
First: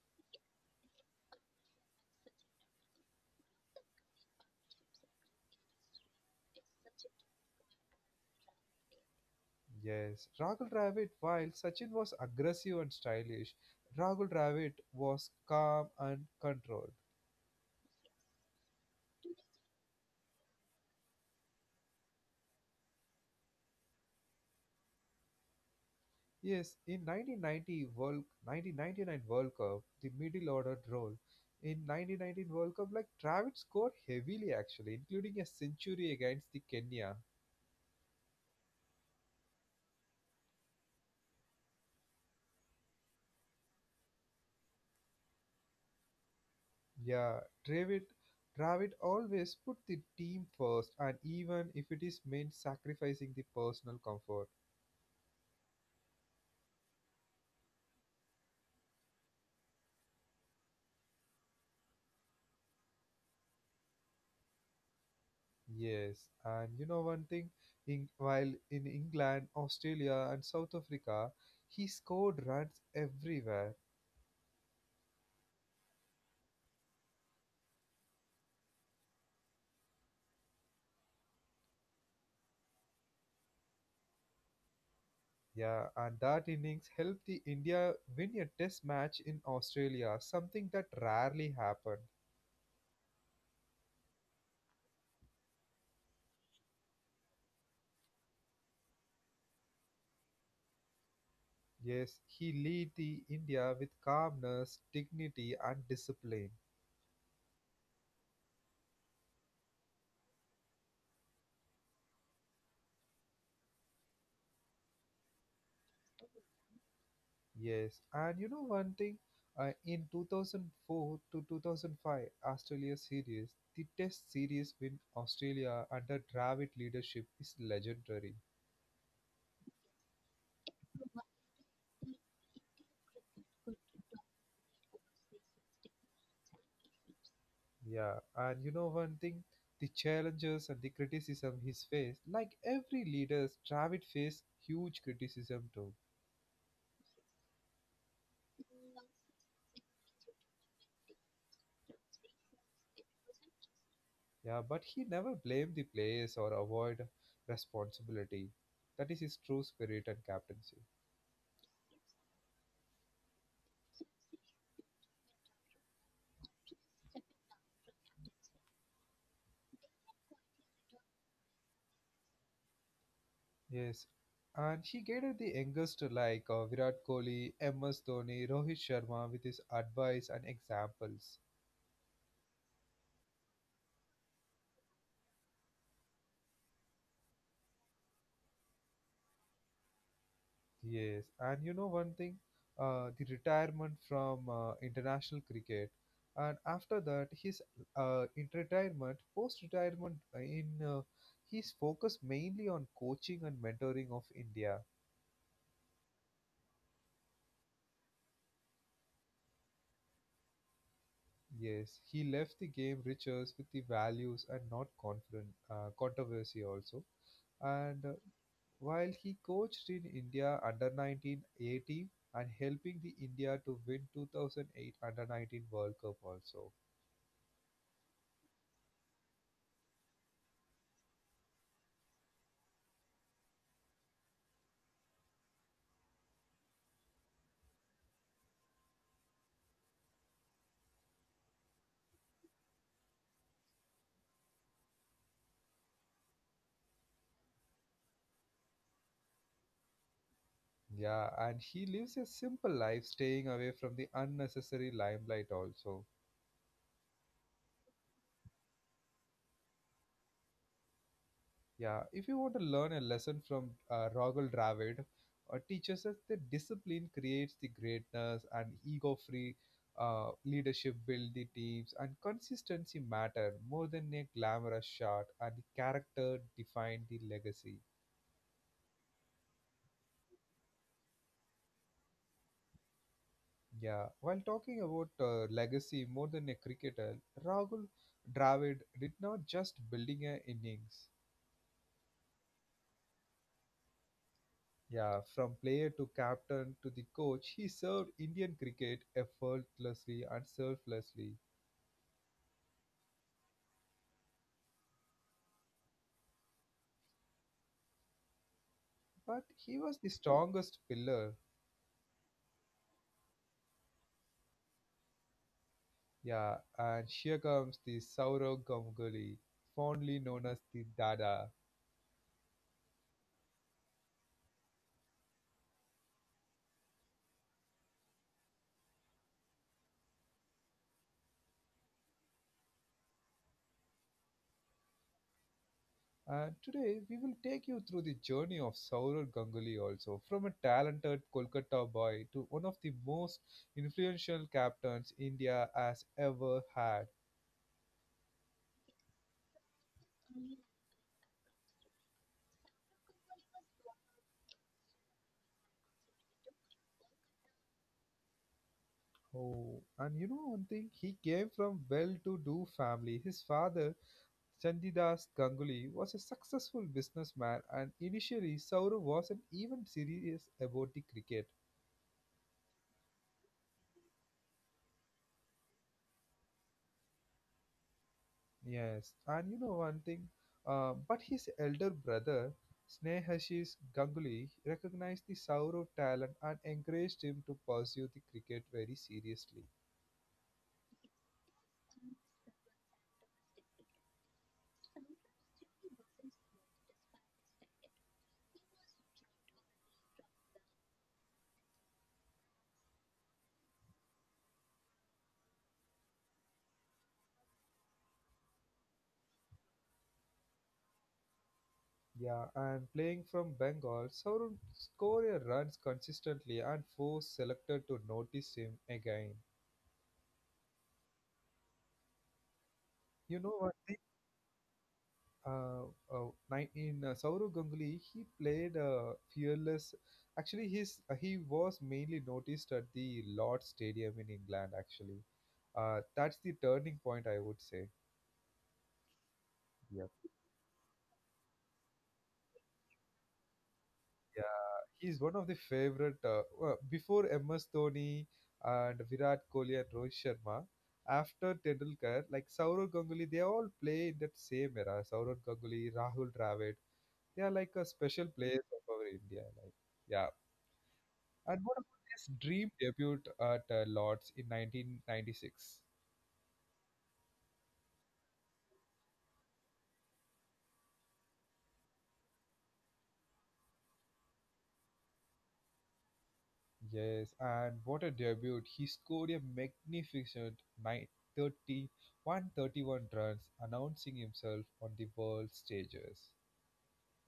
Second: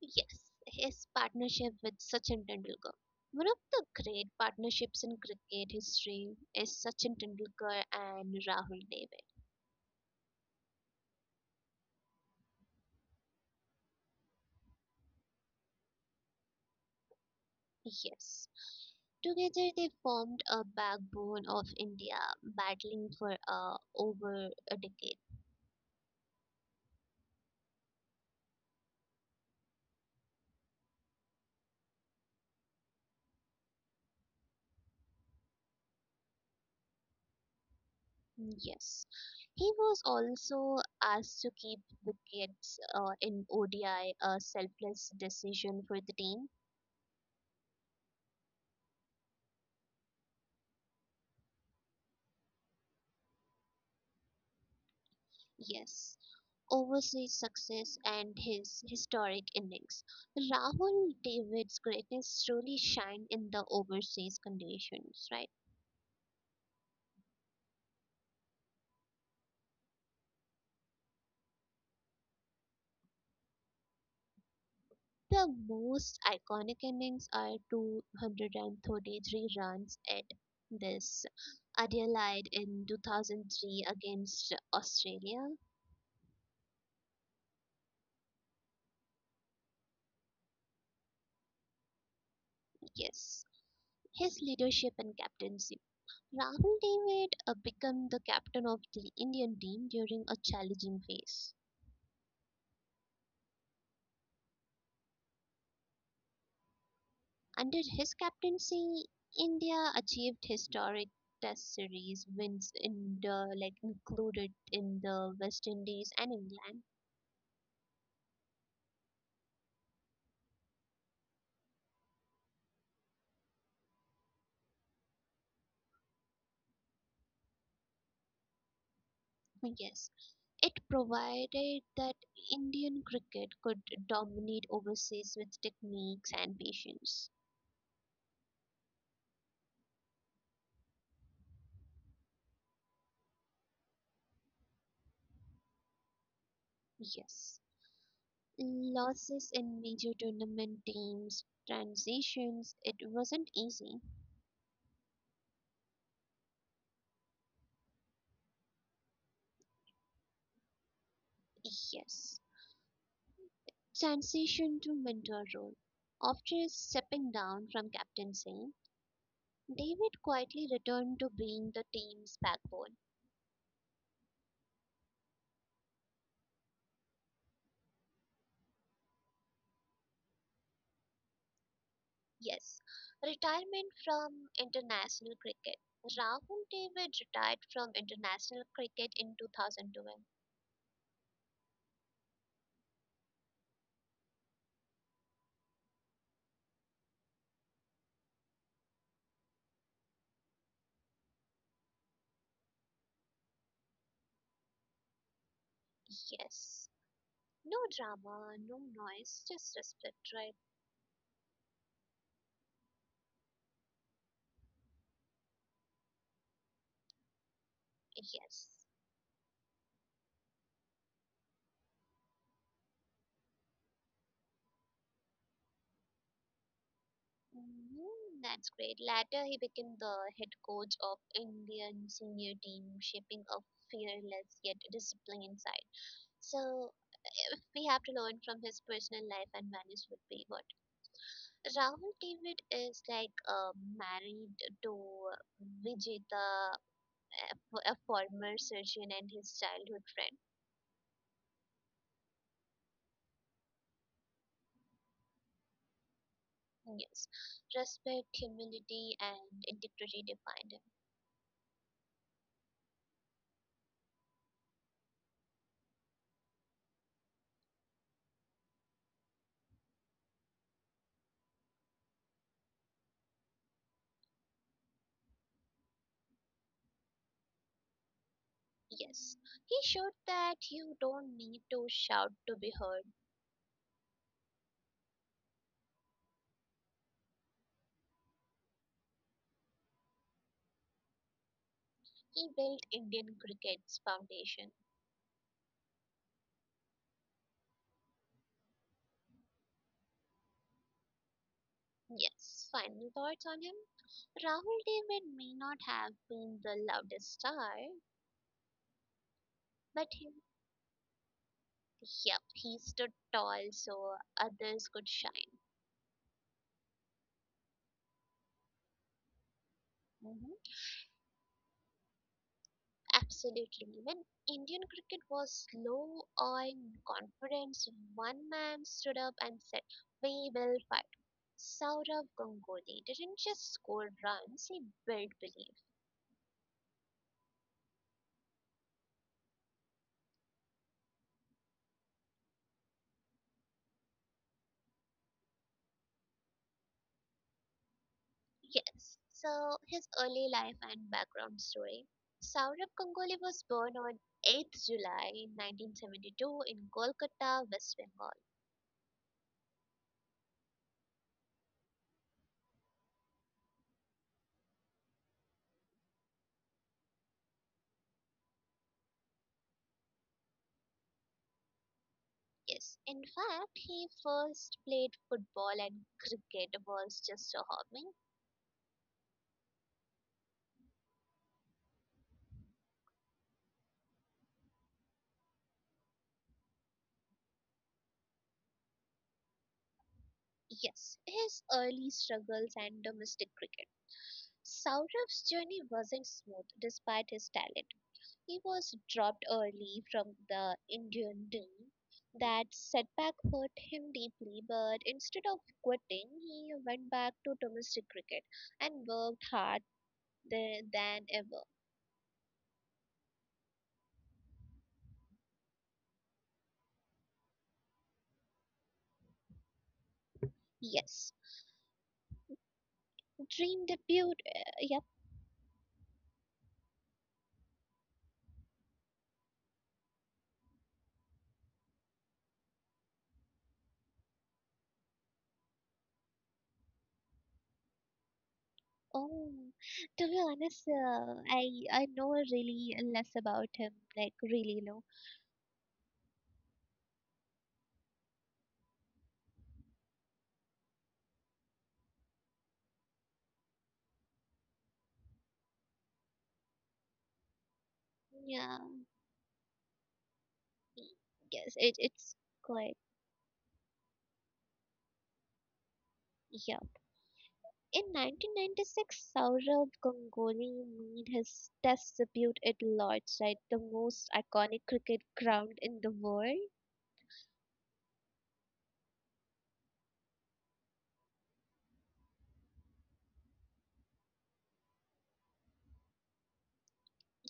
B: Yes, his partnership with Sachin Tendulkar. One of the great partnerships in cricket history is Sachin Tendulkar and Rahul David.
A: Yes, Rahul Dravid, while Sachin was aggressive and stylish, Rahul Dravid was calm and controlled.
B: Yes. Together they formed a backbone of India, battling for over a decade.
A: Yes, in 1990 World, 1999 World Cup, the middle order role, in 1919 World Cup, like Dravid scored heavily actually, including a century against the Kenya.
B: Yes. He was also asked to keep wickets in ODI, a selfless decision for the team.
A: Yeah, Dravid, Dravid always put the team first, and even if it is meant sacrificing the personal comfort.
B: Yes. Overseas success and his historic innings. Rahul David's greatness truly shined in the overseas conditions, right?
A: Yes, and you know one thing, in, while in England, Australia, and South Africa, he scored runs everywhere.
B: The most iconic innings are 233 runs at this Adelaide in 2003 against Australia.
A: Yeah, and that innings helped the India win a test match in Australia, something that rarely happened.
B: Yes. His leadership and captaincy. Rahul David became the captain of the Indian team during a challenging phase.
A: Yes, he lead the India with calmness, dignity, and discipline.
B: Under his captaincy, India achieved historic Test series wins in the like included in the West Indies and England.
A: Yes, and you know one thing, in 2004 to 2005 Australia series, the Test series win Australia under Dravid leadership is legendary.
B: Yes, it provided that Indian cricket could dominate overseas with techniques and patience.
A: Yeah, and you know one thing, the challenges and the criticism he's faced, like every leader, Dravid faced huge criticism too.
B: Yes. Losses in major tournament teams, transitions, it wasn't easy.
A: Yeah, but he never blamed the players or avoid responsibility. That is his true spirit and captaincy.
B: Yes. Transition to mentor role. After stepping down from captaincy, David quietly returned to being the team's backbone.
A: Yes, and he guided the youngster like Virat Kohli, MS Dhoni, Rohit Sharma with his advice and examples.
B: Yes. Retirement from international cricket. Rahul David retired from international cricket in 2012.
A: Yes, and you know one thing, the retirement from international cricket, and after that his post-retirement in he's focused mainly on coaching and mentoring of India.
B: Yes. No drama, no noise, just respect, right?
A: Yes, he left the game richer with the values and not confront, controversy also. And
B: Yes.
A: While he coached in India under 1980 and helping the India to win 2008 under 19 World Cup also.
B: Mhm. That's great. Later, he became the head coach of Indian senior team, shaping a fearless yet disciplined side. So, if we have to learn from his personal life and values, would be what. Rahul David is like married to Vijeta, a former surgeon and his childhood friend.
A: Yeah, and he lives a simple life, staying away from the unnecessary limelight also.
B: Yes, respect, humility, and integrity defined him.
A: Yeah, if you want to learn a lesson from Rogel Dravid, teaches us that discipline creates the greatness and ego-free leadership build the teams and consistency matter more than a glamorous shot and the character define the legacy.
B: Yes, he showed that you don't need to shout to be heard.
A: Yeah, while talking about legacy more than a cricketer, Rahul Dravid did not just building a innings.
B: He built Indian cricket's foundation.
A: Yeah, from player to captain to the coach, he served Indian cricket effortlessly and selflessly.
B: Yes, final thoughts on him? Rahul David may not have been the loudest star,
A: But he
B: but
A: was
B: he,
A: the strongest pillar.
B: yep, he stood tall so others could shine.
A: Yeah, and here comes the Saurav Ganguly, fondly
B: Mhm.
A: known as the Dada.
B: Absolutely. When Indian cricket was low on confidence, one man stood up and said, we will fight. Saurav Ganguly didn't just score runs, he built belief.
A: And today we will take you through the journey of Saurav Ganguly also, from a talented Kolkata boy to one of the most influential captains India has ever had.
B: Yes. So, his early life and background story. Saurav Ganguly was born on 8th July 1972 in Kolkata, West Bengal.
A: Oh, and you know one thing? He came from well-to-do family. His father, Chandidas Ganguly, was a successful businessman, and initially Saurav wasn't even serious about the cricket.
B: Yes. In fact, he first played football and cricket was just a hobby.
A: Yes, and you know one thing? But his elder brother, Snehashish Ganguly, recognized the Saurav talent and encouraged him to pursue the cricket very seriously.
B: Yes, his early struggles and domestic cricket. Saurav's journey wasn't smooth despite his talent. He was dropped early from the Indian team. That setback hurt him deeply, but instead of quitting, he went back to domestic cricket and worked hard than ever.
A: Yeah, and playing from Bengal, Saurabh scored a runs consistently and forced selector to notice him again.
B: Yes,
A: You know
B: dream
A: what? The,
B: debut. Yep.
A: uh, nine- in Saurav Ganguly, he played fearless. Actually, his he was mainly noticed at the Lord Stadium in England. Actually, that's the turning point I would say.
B: Oh, to
A: Yeah.
B: be honest, I know really less about him, like really
A: Yeah,
B: low.
A: he's one of the favorite. Well, before MS Dhoni and Virat Kohli and Rohit Sharma, after Tendulkar, like Saurav Ganguly, they all play in that same era. Saurav Ganguly, Rahul Dravid, they are like a special
B: Yeah.
A: players of our India. Like, yeah.
B: Yes,
A: And what about
B: it's
A: his dream
B: quite,
A: debut at Lords in 1996?
B: yeah. In 1996, Saurabh Ganguly made his test debut at Lord's, right, the most iconic cricket ground in the world.
A: Yes, and what a debut! He scored a magnificent nine thirty one thirty one runs, announcing himself on the world stages.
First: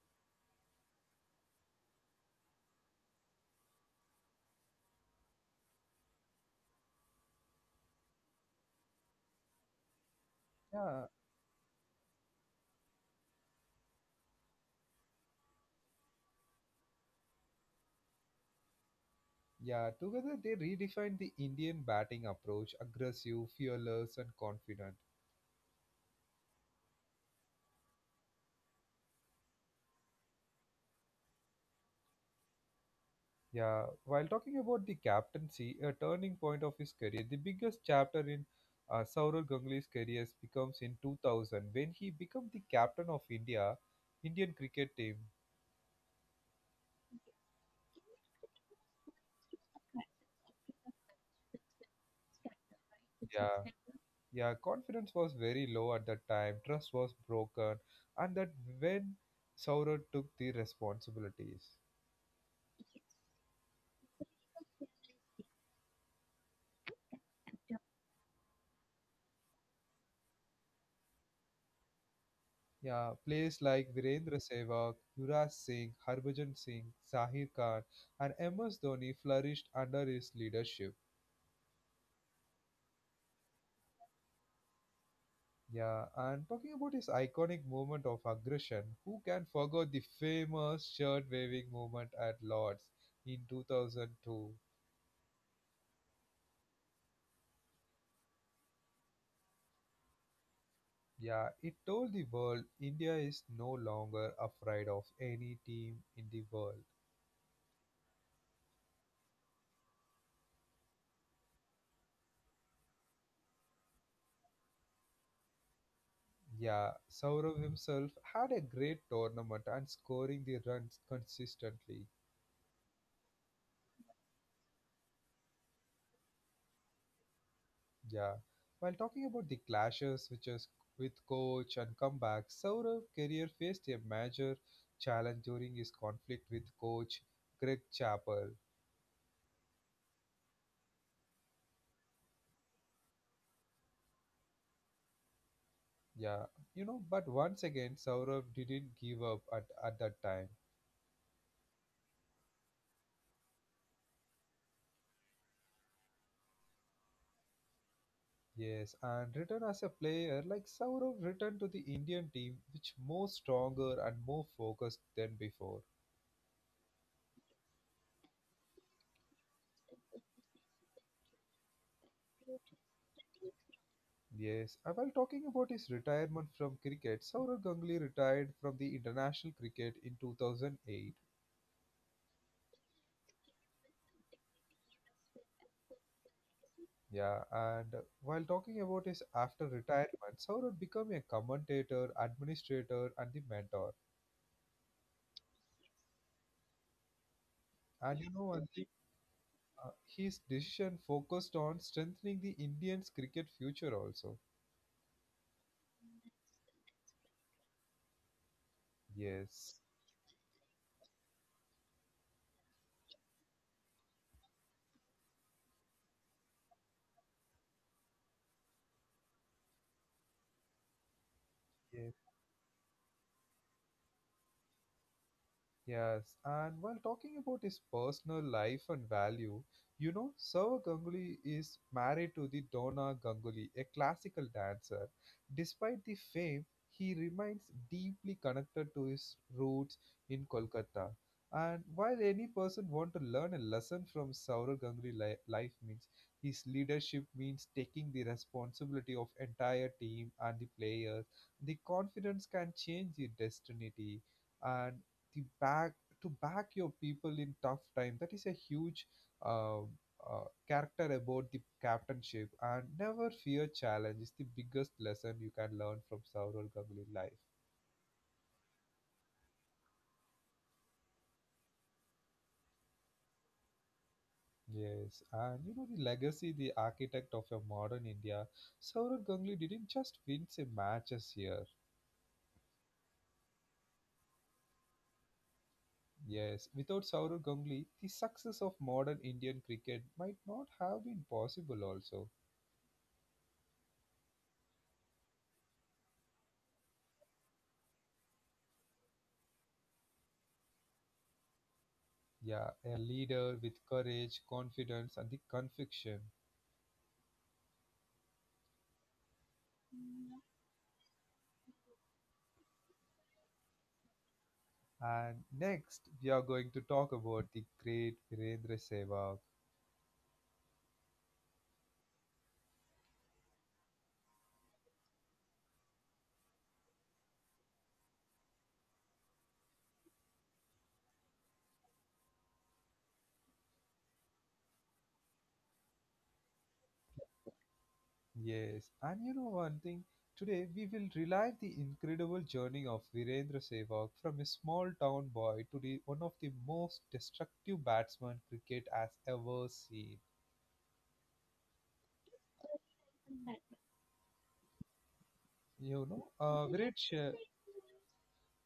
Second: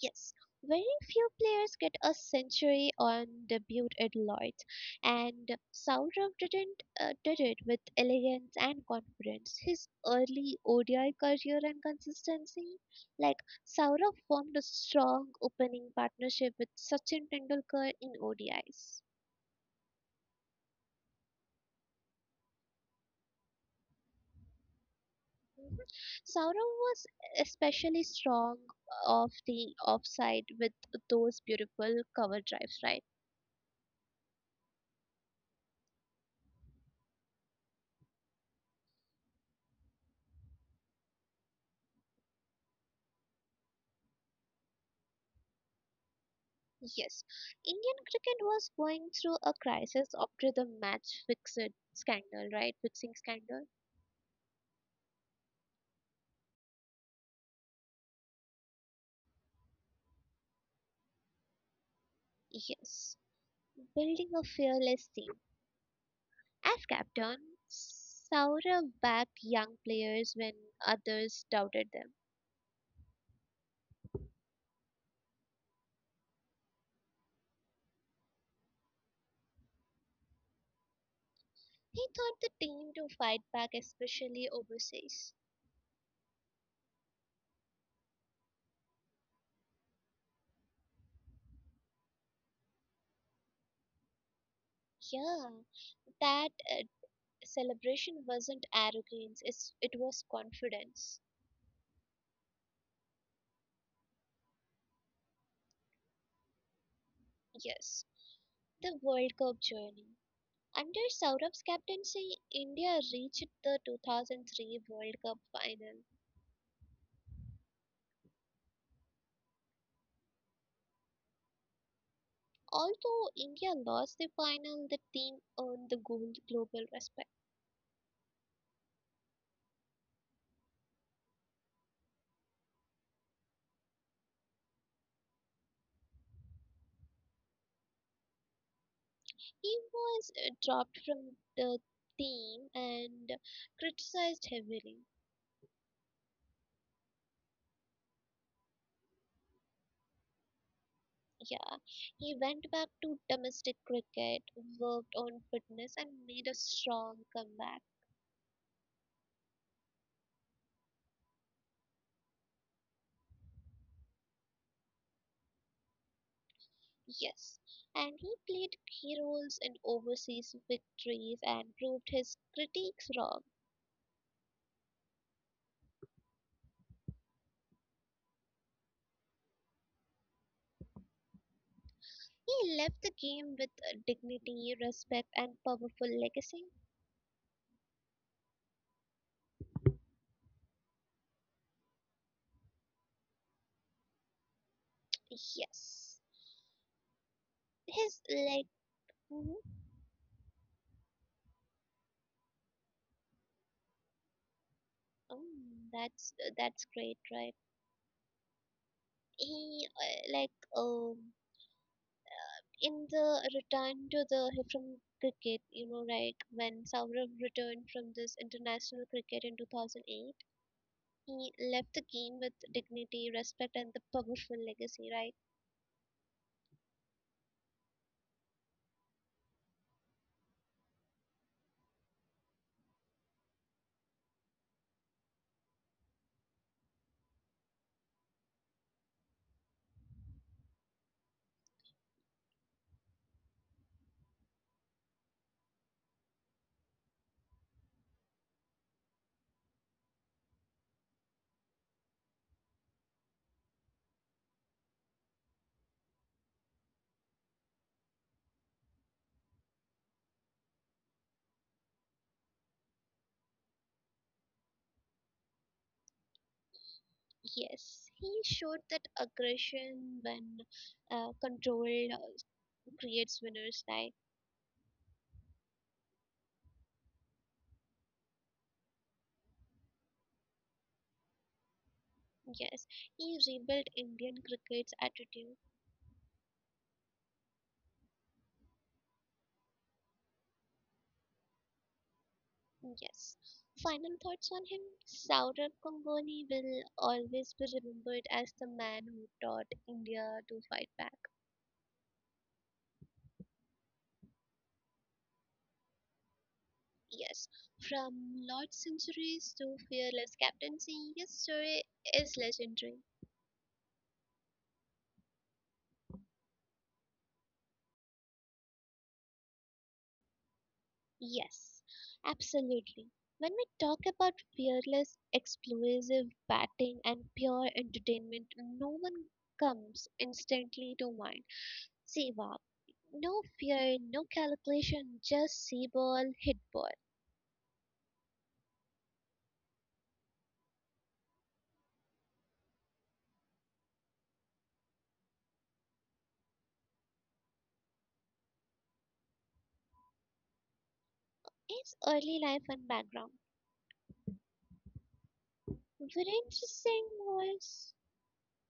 B: Yes, very few players get a century on debut at Lloyd's, and Sourav didn't did it with elegance and confidence. His early
A: Yeah,
B: ODI career and consistency, like Sourav formed a strong opening partnership with Sachin Tendulkar in ODIs.
A: yeah, together they redefined the Indian batting approach aggressive, fearless, and confident.
B: Mhm. Sourav was especially strong off the offside with those beautiful cover drives, right?
A: Yeah, while talking about the captaincy, a turning point of his career, the biggest chapter in Saurav Ganguly's career becomes in 2000 when he became the captain of Indian cricket team.
B: Yes, Indian cricket was going through a crisis after the match fixed scandal, right? Fixing
A: Yeah,
B: scandal.
A: yeah, confidence was very low at that time, trust was broken, and that when Saurabh took the responsibilities.
B: Yes, building a fearless team. As captain, Saurabh backed young players when others doubted them.
A: Yeah, players like Virendra Sehwag, Yuvraj Singh, Harbhajan Singh, Sahir Khan, and MS Dhoni flourished under his leadership.
B: He taught the team to fight back, especially overseas.
A: Yeah, and talking about his iconic moment of aggression, who can forget the famous shirt waving moment at Lords in 2002?
B: Yeah, that celebration wasn't arrogance; it was confidence.
A: Yeah, it told the world India is no longer afraid of any team in the world.
B: Yes, the World Cup journey. Under Saurav's captaincy, India reached the 2003 World Cup final.
A: Yeah, Saurav himself had a great tournament and scoring the runs consistently.
B: Although India lost the final, the team earned the gold global respect.
A: Yeah. While talking about the clashes which is with coach and comeback, Saurav's career faced a major challenge during his conflict with coach Greg Chappell.
B: He was dropped from the team and criticized heavily.
A: Yeah, you know, but once again, Saurav didn't give up at that time.
B: Yeah, he went back to domestic cricket, worked on fitness, and made a strong comeback.
A: Yes, and return as a player, like Saurav returned to the Indian team, which more stronger and more focused than before.
B: Yes, and he played key roles in overseas victories and proved his critics wrong.
A: Yes, and while talking about his retirement from cricket, Saurav Ganguly retired from the international cricket in 2008.
B: He left the game with dignity, respect, and powerful legacy.
A: Yeah, and while talking about his after retirement, Saurav became a commentator, administrator, and the mentor.
B: Yes, his
A: And you know,
B: like,
A: one thing,
B: mhm,
A: uh, his decision focused on strengthening the Indians' cricket future also.
B: mm, that's great, right?
A: Yes.
B: He like in the return to the from cricket, you know, like when Saurav returned from this international cricket in 2008, he left the game with
A: Yes.
B: dignity, respect, and the powerful legacy, right?
A: Yes, and while talking about his personal life and value, you know, Saurav Ganguly is married to the Dona Ganguly, a classical dancer. Despite the fame, he remains deeply connected to his roots in Kolkata. And while any person want to learn a lesson from Saurav Ganguly life means his leadership means taking the responsibility of entire team and the players. The confidence can change the destiny and the back to back your people in tough time that is a huge character about the captainship and never fear challenge is the biggest lesson you can learn from Saurav Ganguly life.
B: Yes, he showed that aggression when controlled creates winners like
A: Yes, and you know the legacy, the architect of a modern India, Saurav Ganguly didn't just win some matches here.
B: yes. He rebuilt Indian cricket's attitude.
A: Yes, without Saurav Ganguly the success of modern Indian cricket might not have been possible also.
B: Yes. Final thoughts on him? Saurabh Ganguly will always be remembered as the man who taught India to fight back.
A: Yeah, a leader with courage, confidence, and the conviction.
B: Yes. From large centuries to fearless captaincy, his story is legendary.
A: And next, we are going to talk about the great Virendra Sehwag.
B: Yes, absolutely. When we talk about fearless, explosive batting and pure entertainment, no one comes instantly to mind. Seawalk. No fear, no calculation, just see ball, hit ball.
A: Yes, and you know one thing, today we will relive the incredible journey of Virendra Sehwag from a small town boy to the one of the most destructive batsmen cricket has ever seen.
B: It's early life and background.
A: You know,
B: Viren's
A: uh,
B: Singh
A: Virendra,
B: was,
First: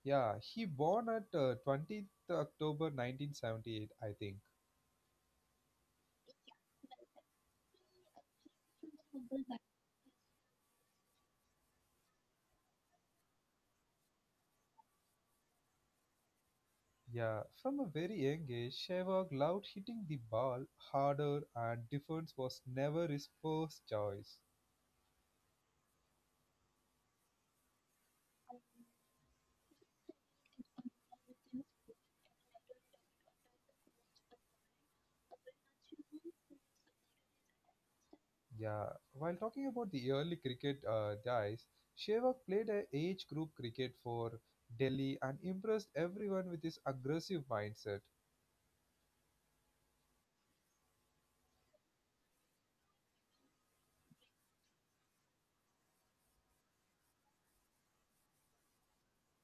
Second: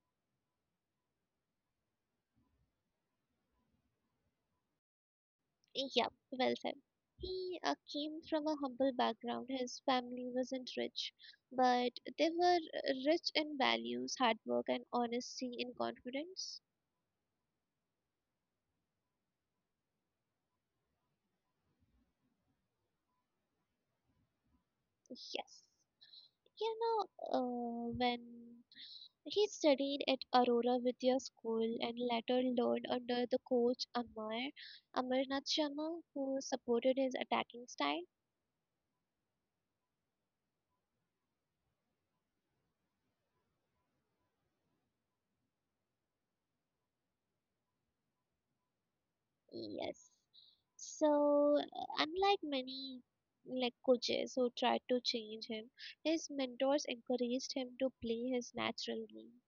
A: yeah, he born at October 20th 1978, I think.
B: yep, well said. He came from a humble background. His family wasn't rich, but they were rich in values, hard work, and honesty and confidence.
A: Yeah, from a very young age, Sehwag loved hitting the ball harder and defense was never his first choice.
B: Yes. You know, when he studied at Aurora Vidya School and later learned under the coach Amarnath Sharma, who supported his attacking style.
A: Yeah, while talking about the early cricket days, Sehwag played a age group cricket for Delhi and impressed everyone with his aggressive mindset.
B: Yes. So, unlike many like coaches who tried to change him, his mentors encouraged him to play his natural game.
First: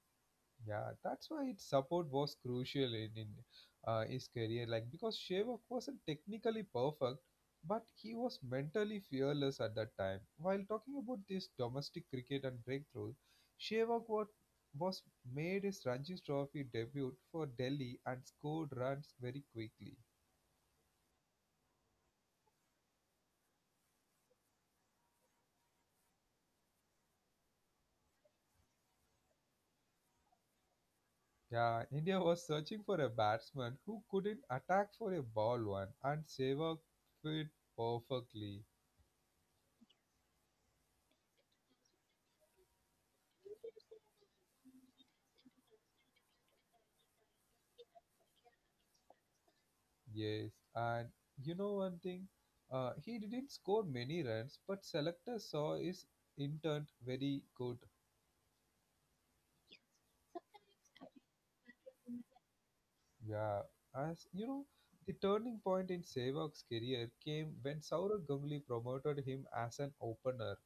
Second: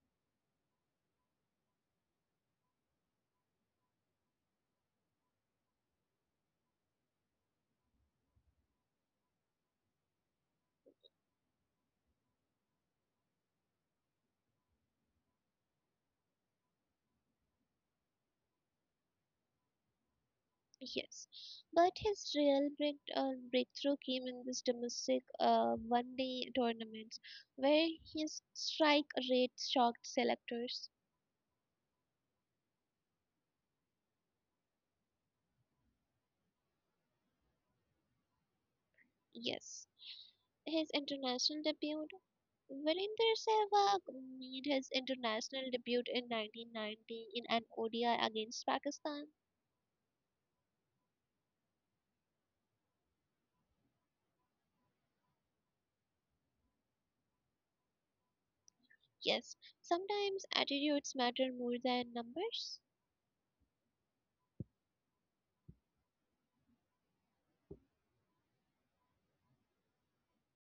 A: Yeah, that's why its support was crucial in his career. Like because Shevak wasn't technically perfect, but he was mentally fearless at that time. While talking about this domestic cricket and breakthrough, Shevak was made his Ranji Trophy debut for Delhi and scored runs very quickly.
B: Yes, but his real breakthrough came in this domestic one-day tournaments, where his strike rate shocked selectors.
A: Yeah, India was searching for a batsman who couldn't attack for a ball one, and Sehwag fit perfectly.
B: Yes, his international debut. Virender Sehwag made his international debut in 1990 in an ODI against Pakistan.
A: Yes, and you know one thing? He didn't score many runs, but selectors saw his intent very good.
B: Yes, sometimes attitudes matter more than numbers.
A: Yeah, as you know, the turning point in Sehwag's career came when Saurav Ganguly promoted him as an opener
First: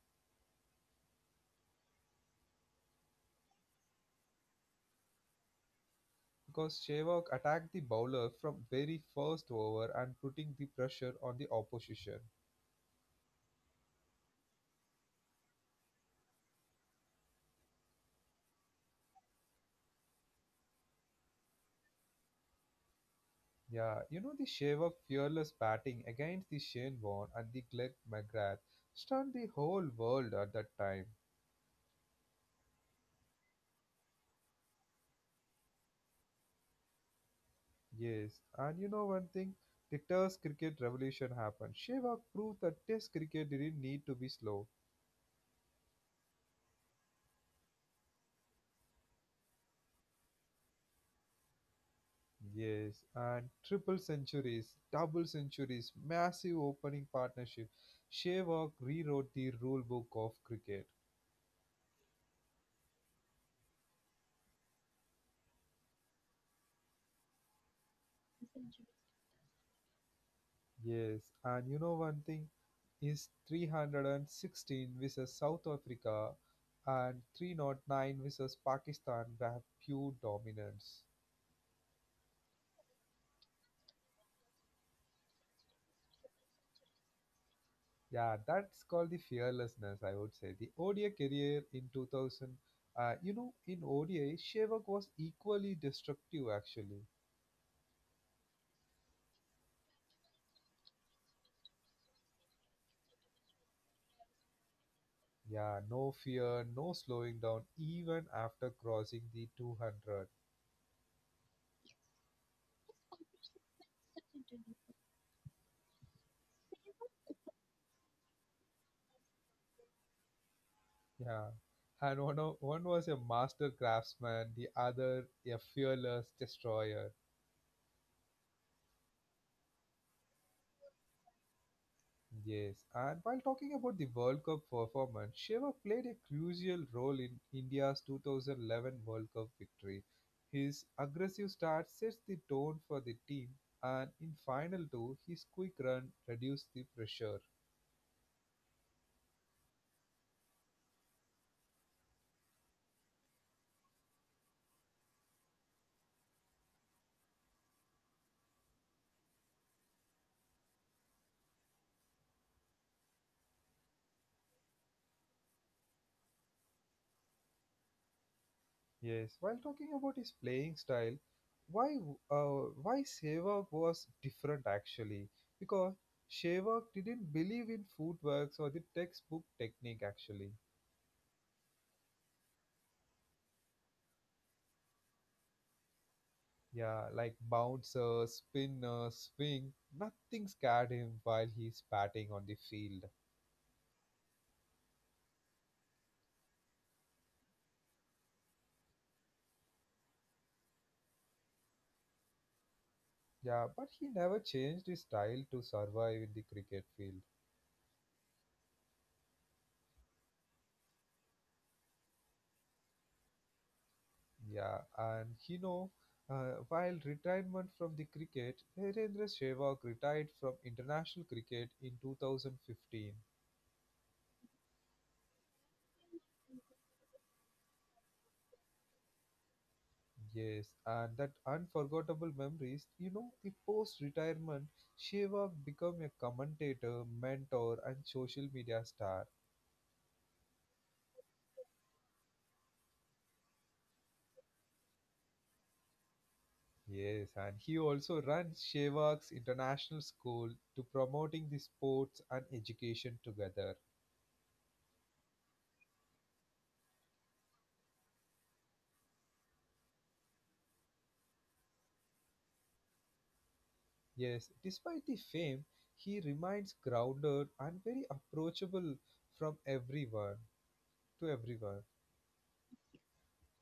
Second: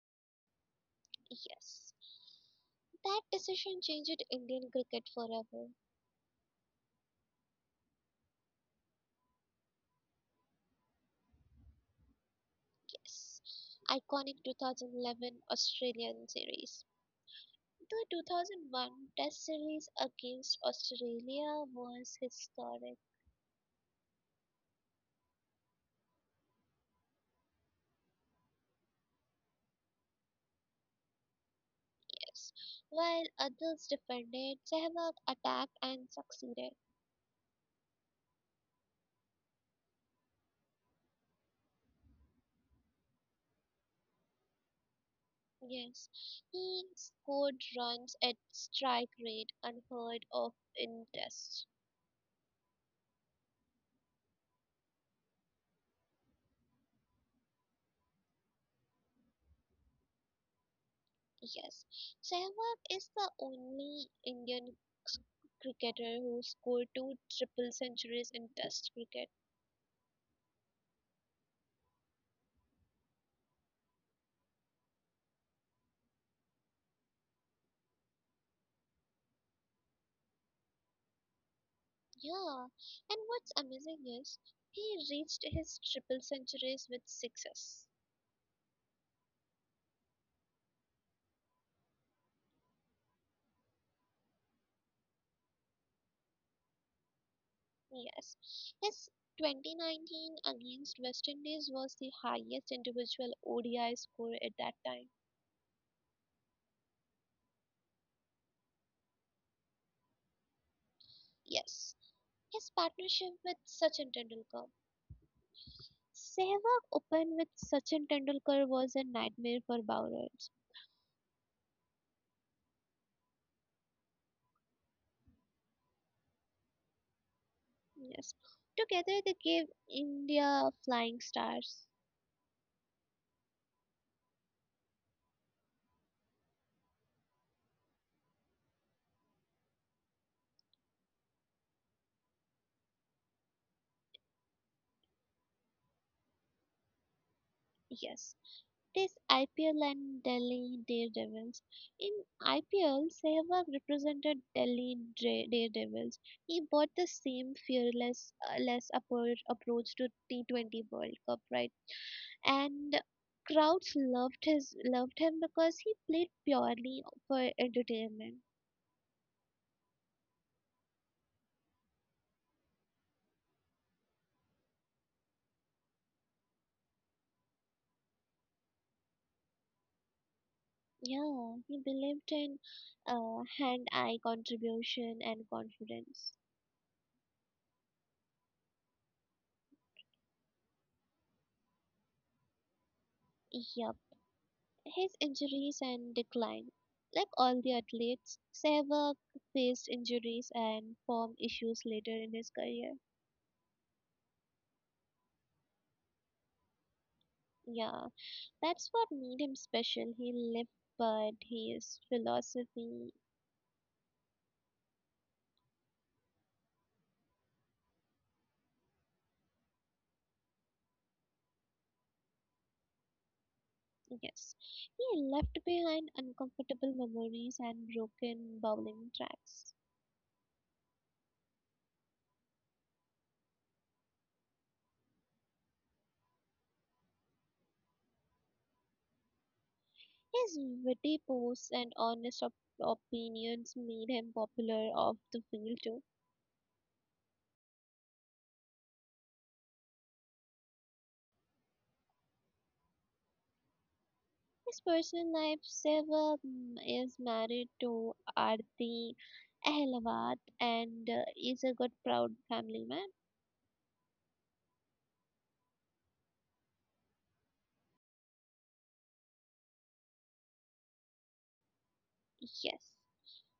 B: Yes, that decision changed Indian cricket forever.
A: because Sehwag attacked the bowler from very first over and putting the pressure on the opposition.
B: Yes, iconic 2011 Australian series. The 2001 Test series against Australia was historic.
A: Yeah, you know the Sehwag fearless batting against the Shane Warne and the Glenn McGrath stunned the whole world at that time.
B: Yes. While others defended, Sehwag attacked and succeeded.
A: Yes, and you know one thing? The Test cricket revolution happened. Shevak proved that Test cricket didn't need to be slow.
B: Yes. He scored runs at strike rate unheard of in Tests.
A: Yes, and triple centuries, double centuries, massive opening partnership. Shevak rewrote the rule book of cricket.
B: Yes. Sehwag is the only Indian s- cricketer who scored two triple centuries in Test cricket.
A: Yes, and you know one thing? His 316 versus South Africa and 309 versus Pakistan were pure dominance.
B: Yeah. And what's amazing is he reached his triple centuries with success.
A: Yeah, that's called the fearlessness, I would say. The ODI career in 2000, you know, in ODI, Shevak was equally destructive, actually.
B: Yes. His 2019 against West Indies was the highest individual ODI score at that time.
A: Yeah, no fear, no slowing down, even after crossing the 200.
B: Yes. His partnership with Sachin Tendulkar. Sehwag open with Sachin Tendulkar was a nightmare for bowlers.
A: Yeah, and one was a master craftsman, the other a fearless destroyer.
B: Yes. Together they gave India flying stars.
A: Yes, and while talking about the World Cup performance, Shiva played a crucial role in India's 2011 World Cup victory. His aggressive start sets the tone for the team, and in final two, his quick run reduced the pressure.
B: Yes. Is IPL and Delhi Daredevils. In IPL, Sehwag represented Daredevils. He brought the same fearless approach to T20 World Cup, right? And crowds loved him because he played purely for entertainment.
A: Yes, while talking about his playing style, why why Shiva was different actually? Because Shiva didn't believe in footwork or the textbook technique actually.
B: Yeah, he believed in hand-eye contribution and confidence.
A: Yeah, like bounce, spin, swing. Nothing scared him while he's batting on the field.
B: Yep. His injuries and decline. Like all the athletes, Sehwag faced injuries and form issues later in his career.
A: Yeah, but he never changed his style to survive in the cricket field.
B: Yeah, that's what made him special. He lived, but his philosophy,
A: Yeah, and you know, while retirement from the cricket, Virendra Sehwag retired from international cricket in 2015.
B: yes. He left behind uncomfortable memories and broken bowling tracks.
A: Yes, and that unforgettable memories, you know, the post retirement, Sehwag became a commentator, mentor, and social media star.
B: His witty posts and honest opinions made him popular off the field too.
A: Yes, and he also runs Shevaks International School to promoting the sports and education together.
B: His personal life, have several is married to Aarti Ahilawat and is a good proud family man.
A: Yes, despite the fame, he remains grounded and very approachable from everyone to everyone.
B: Yes.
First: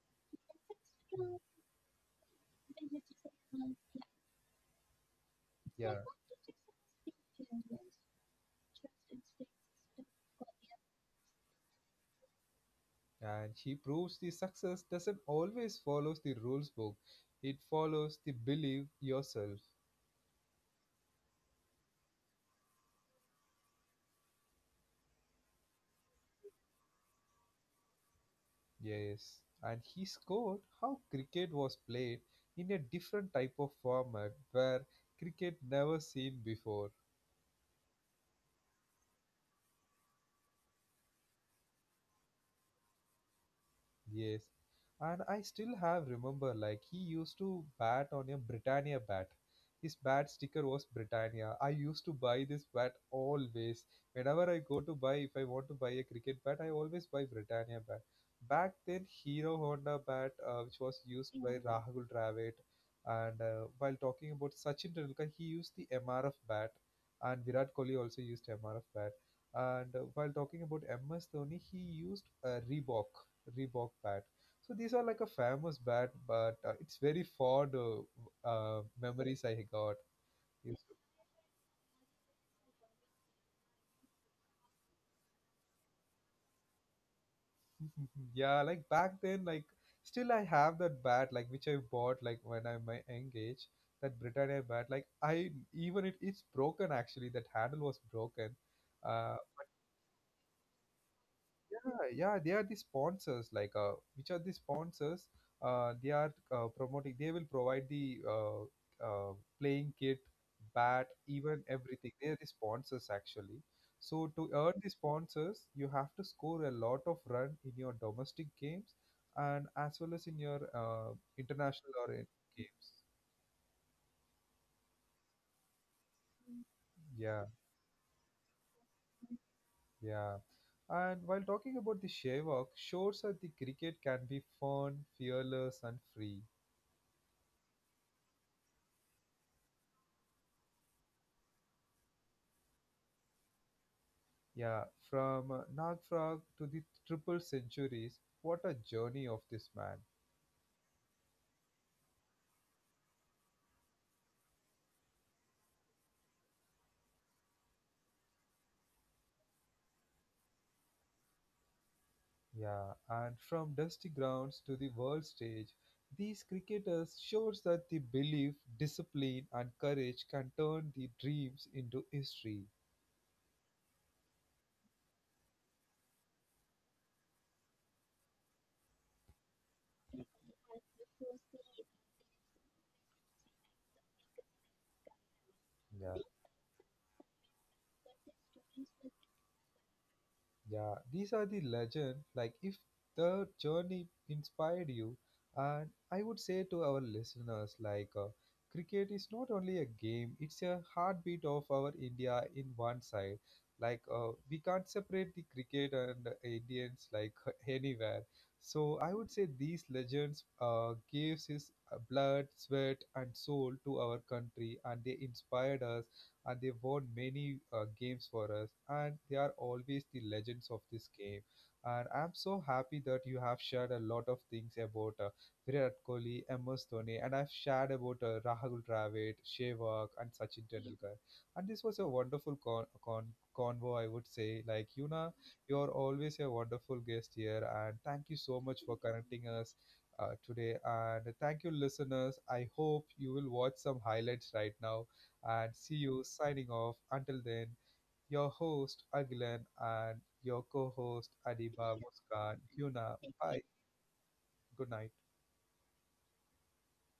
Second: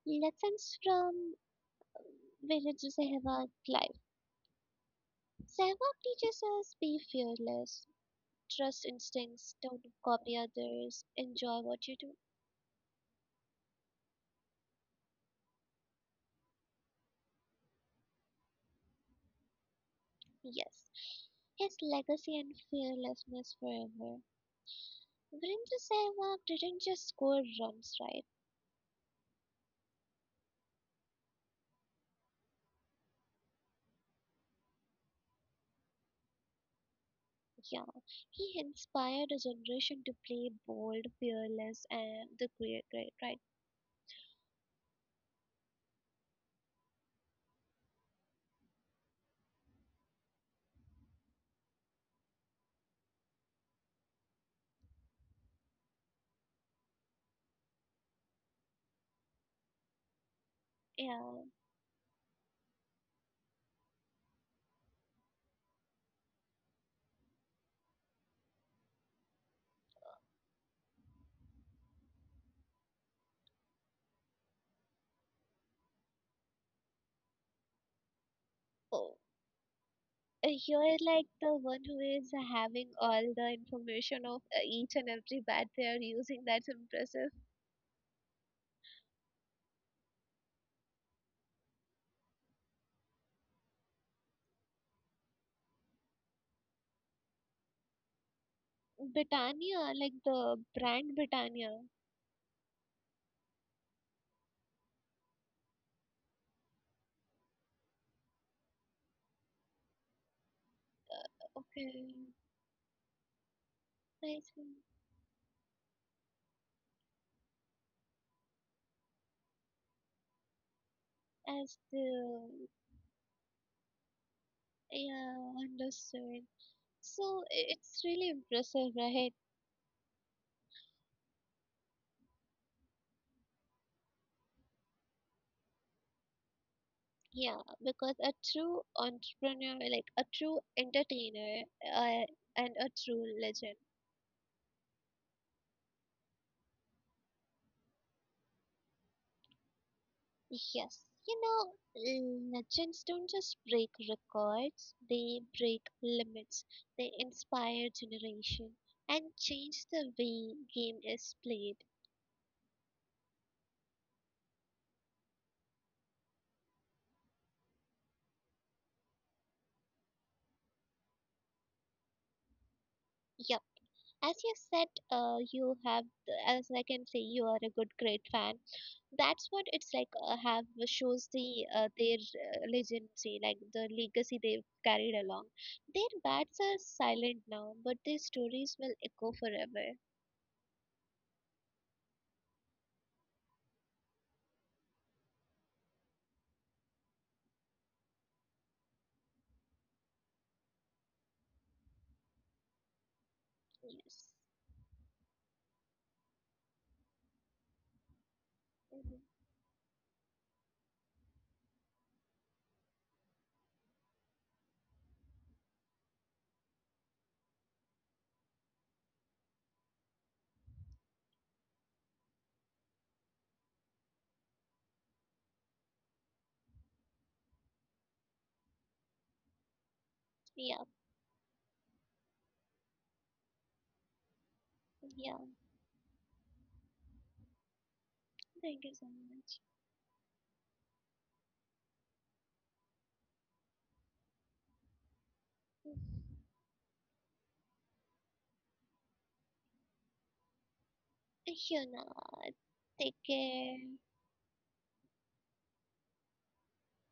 B: Lessons from uh, village Sehwag life. Sehwag
A: Yeah,
B: teaches us be fearless, trust instincts, don't copy others, enjoy what you do.
A: and he proves the success doesn't always follows the rules book. It follows the believe yourself.
B: Yes. His legacy and fearlessness forever. Virendra Sehwag didn't just score runs, right?
A: Yes, and he scored how cricket was played in a different type of format where cricket never seen before.
B: Yeah, he inspired a generation to play bold, fearless, and the great, great, right?
A: Yes. And I still have remember like he used to bat on a Britannia bat. His bat sticker was Britannia. I used to buy this bat always. Whenever I go to buy, if I want to buy a cricket bat, I always buy Britannia bat. Back then, Hero Honda bat, which was used
B: Yeah.
A: by Rahul Dravid, and while talking about Sachin Tendulkar, he used the MRF bat, and Virat Kohli also used MRF bat. And while talking about MS Dhoni, he used Reebok bat. So these are like a famous bat, but it's very fond
B: Oh,
A: memories I got. Yes.
B: you're like the one who is having all the information of each and every bat they are using. That's impressive.
A: Yeah, like back then, like still I have that bat, like which I bought like when I'm my young age. That Britannia bat, like I even it's broken actually. That handle was broken. Uh,
B: Britannia, like the brand Britannia.
A: yeah, yeah, they are the sponsors like which are the sponsors, they are promoting, they will provide the uh, playing kit, bat, even everything,
B: Okay,
A: they are the sponsors actually. So to
B: I
A: earn the
B: see.
A: sponsors you have to score a lot of run in your domestic games and as well as in your
B: As
A: international or in
B: the
A: games.
B: yeah, understood. So
A: Yeah,
B: it's really impressive, right?
A: yeah, and while talking about the Sehwag, shows that the cricket can be fun, fearless, and free.
B: Yeah, because a true entrepreneur, like a true entertainer, uh, and a true legend.
A: Yeah, from Nag Frog to the triple centuries, what a journey of this man.
B: Yes, you know, legends don't just break records, they break limits, they inspire generation and change the way game is played.
A: Yeah, and from dusty grounds to the world stage, these cricketers shows that the belief, discipline and courage can turn the dreams into history.
B: Yep. As you said, as I can say, you are a good, great fan. That's what it's like. Have shows the their legacy, like the legacy they've carried along. Their
A: Yeah.
B: bats are silent now, but their stories will echo forever.
A: Yeah, these are the legend. Like, if the journey inspired you, and I would say to our listeners, like, cricket is not only a game, it's a heartbeat of our India in one side. Like,
B: Yes.
A: we can't separate the cricket and the Indians, like, anywhere. So, I
B: Hmm.
A: would say these legends gives his blood, sweat, and soul to our country, and they inspired us and they won many games for us and they are always the legends of this game, and I'm so happy that you have shared a lot of things about Virat Kohli, MS Dhoni, and I've shared about Rahul Dravid, Sehwag and Sachin
B: Yeah.
A: Tendulkar, and this was a wonderful convo I would say, like you know,
B: Yeah.
A: you're always a wonderful guest here, and thank you so much
B: Thank you
A: for
B: so
A: connecting
B: much.
A: us today, and thank you listeners, I hope you will watch some highlights right now and see
B: Mhm.
A: you signing off. Until then, your host Agilan and your co host
B: You
A: Adiba
B: know,
A: Muskan. Yuna,
B: take
A: bye.
B: care.
A: Good night.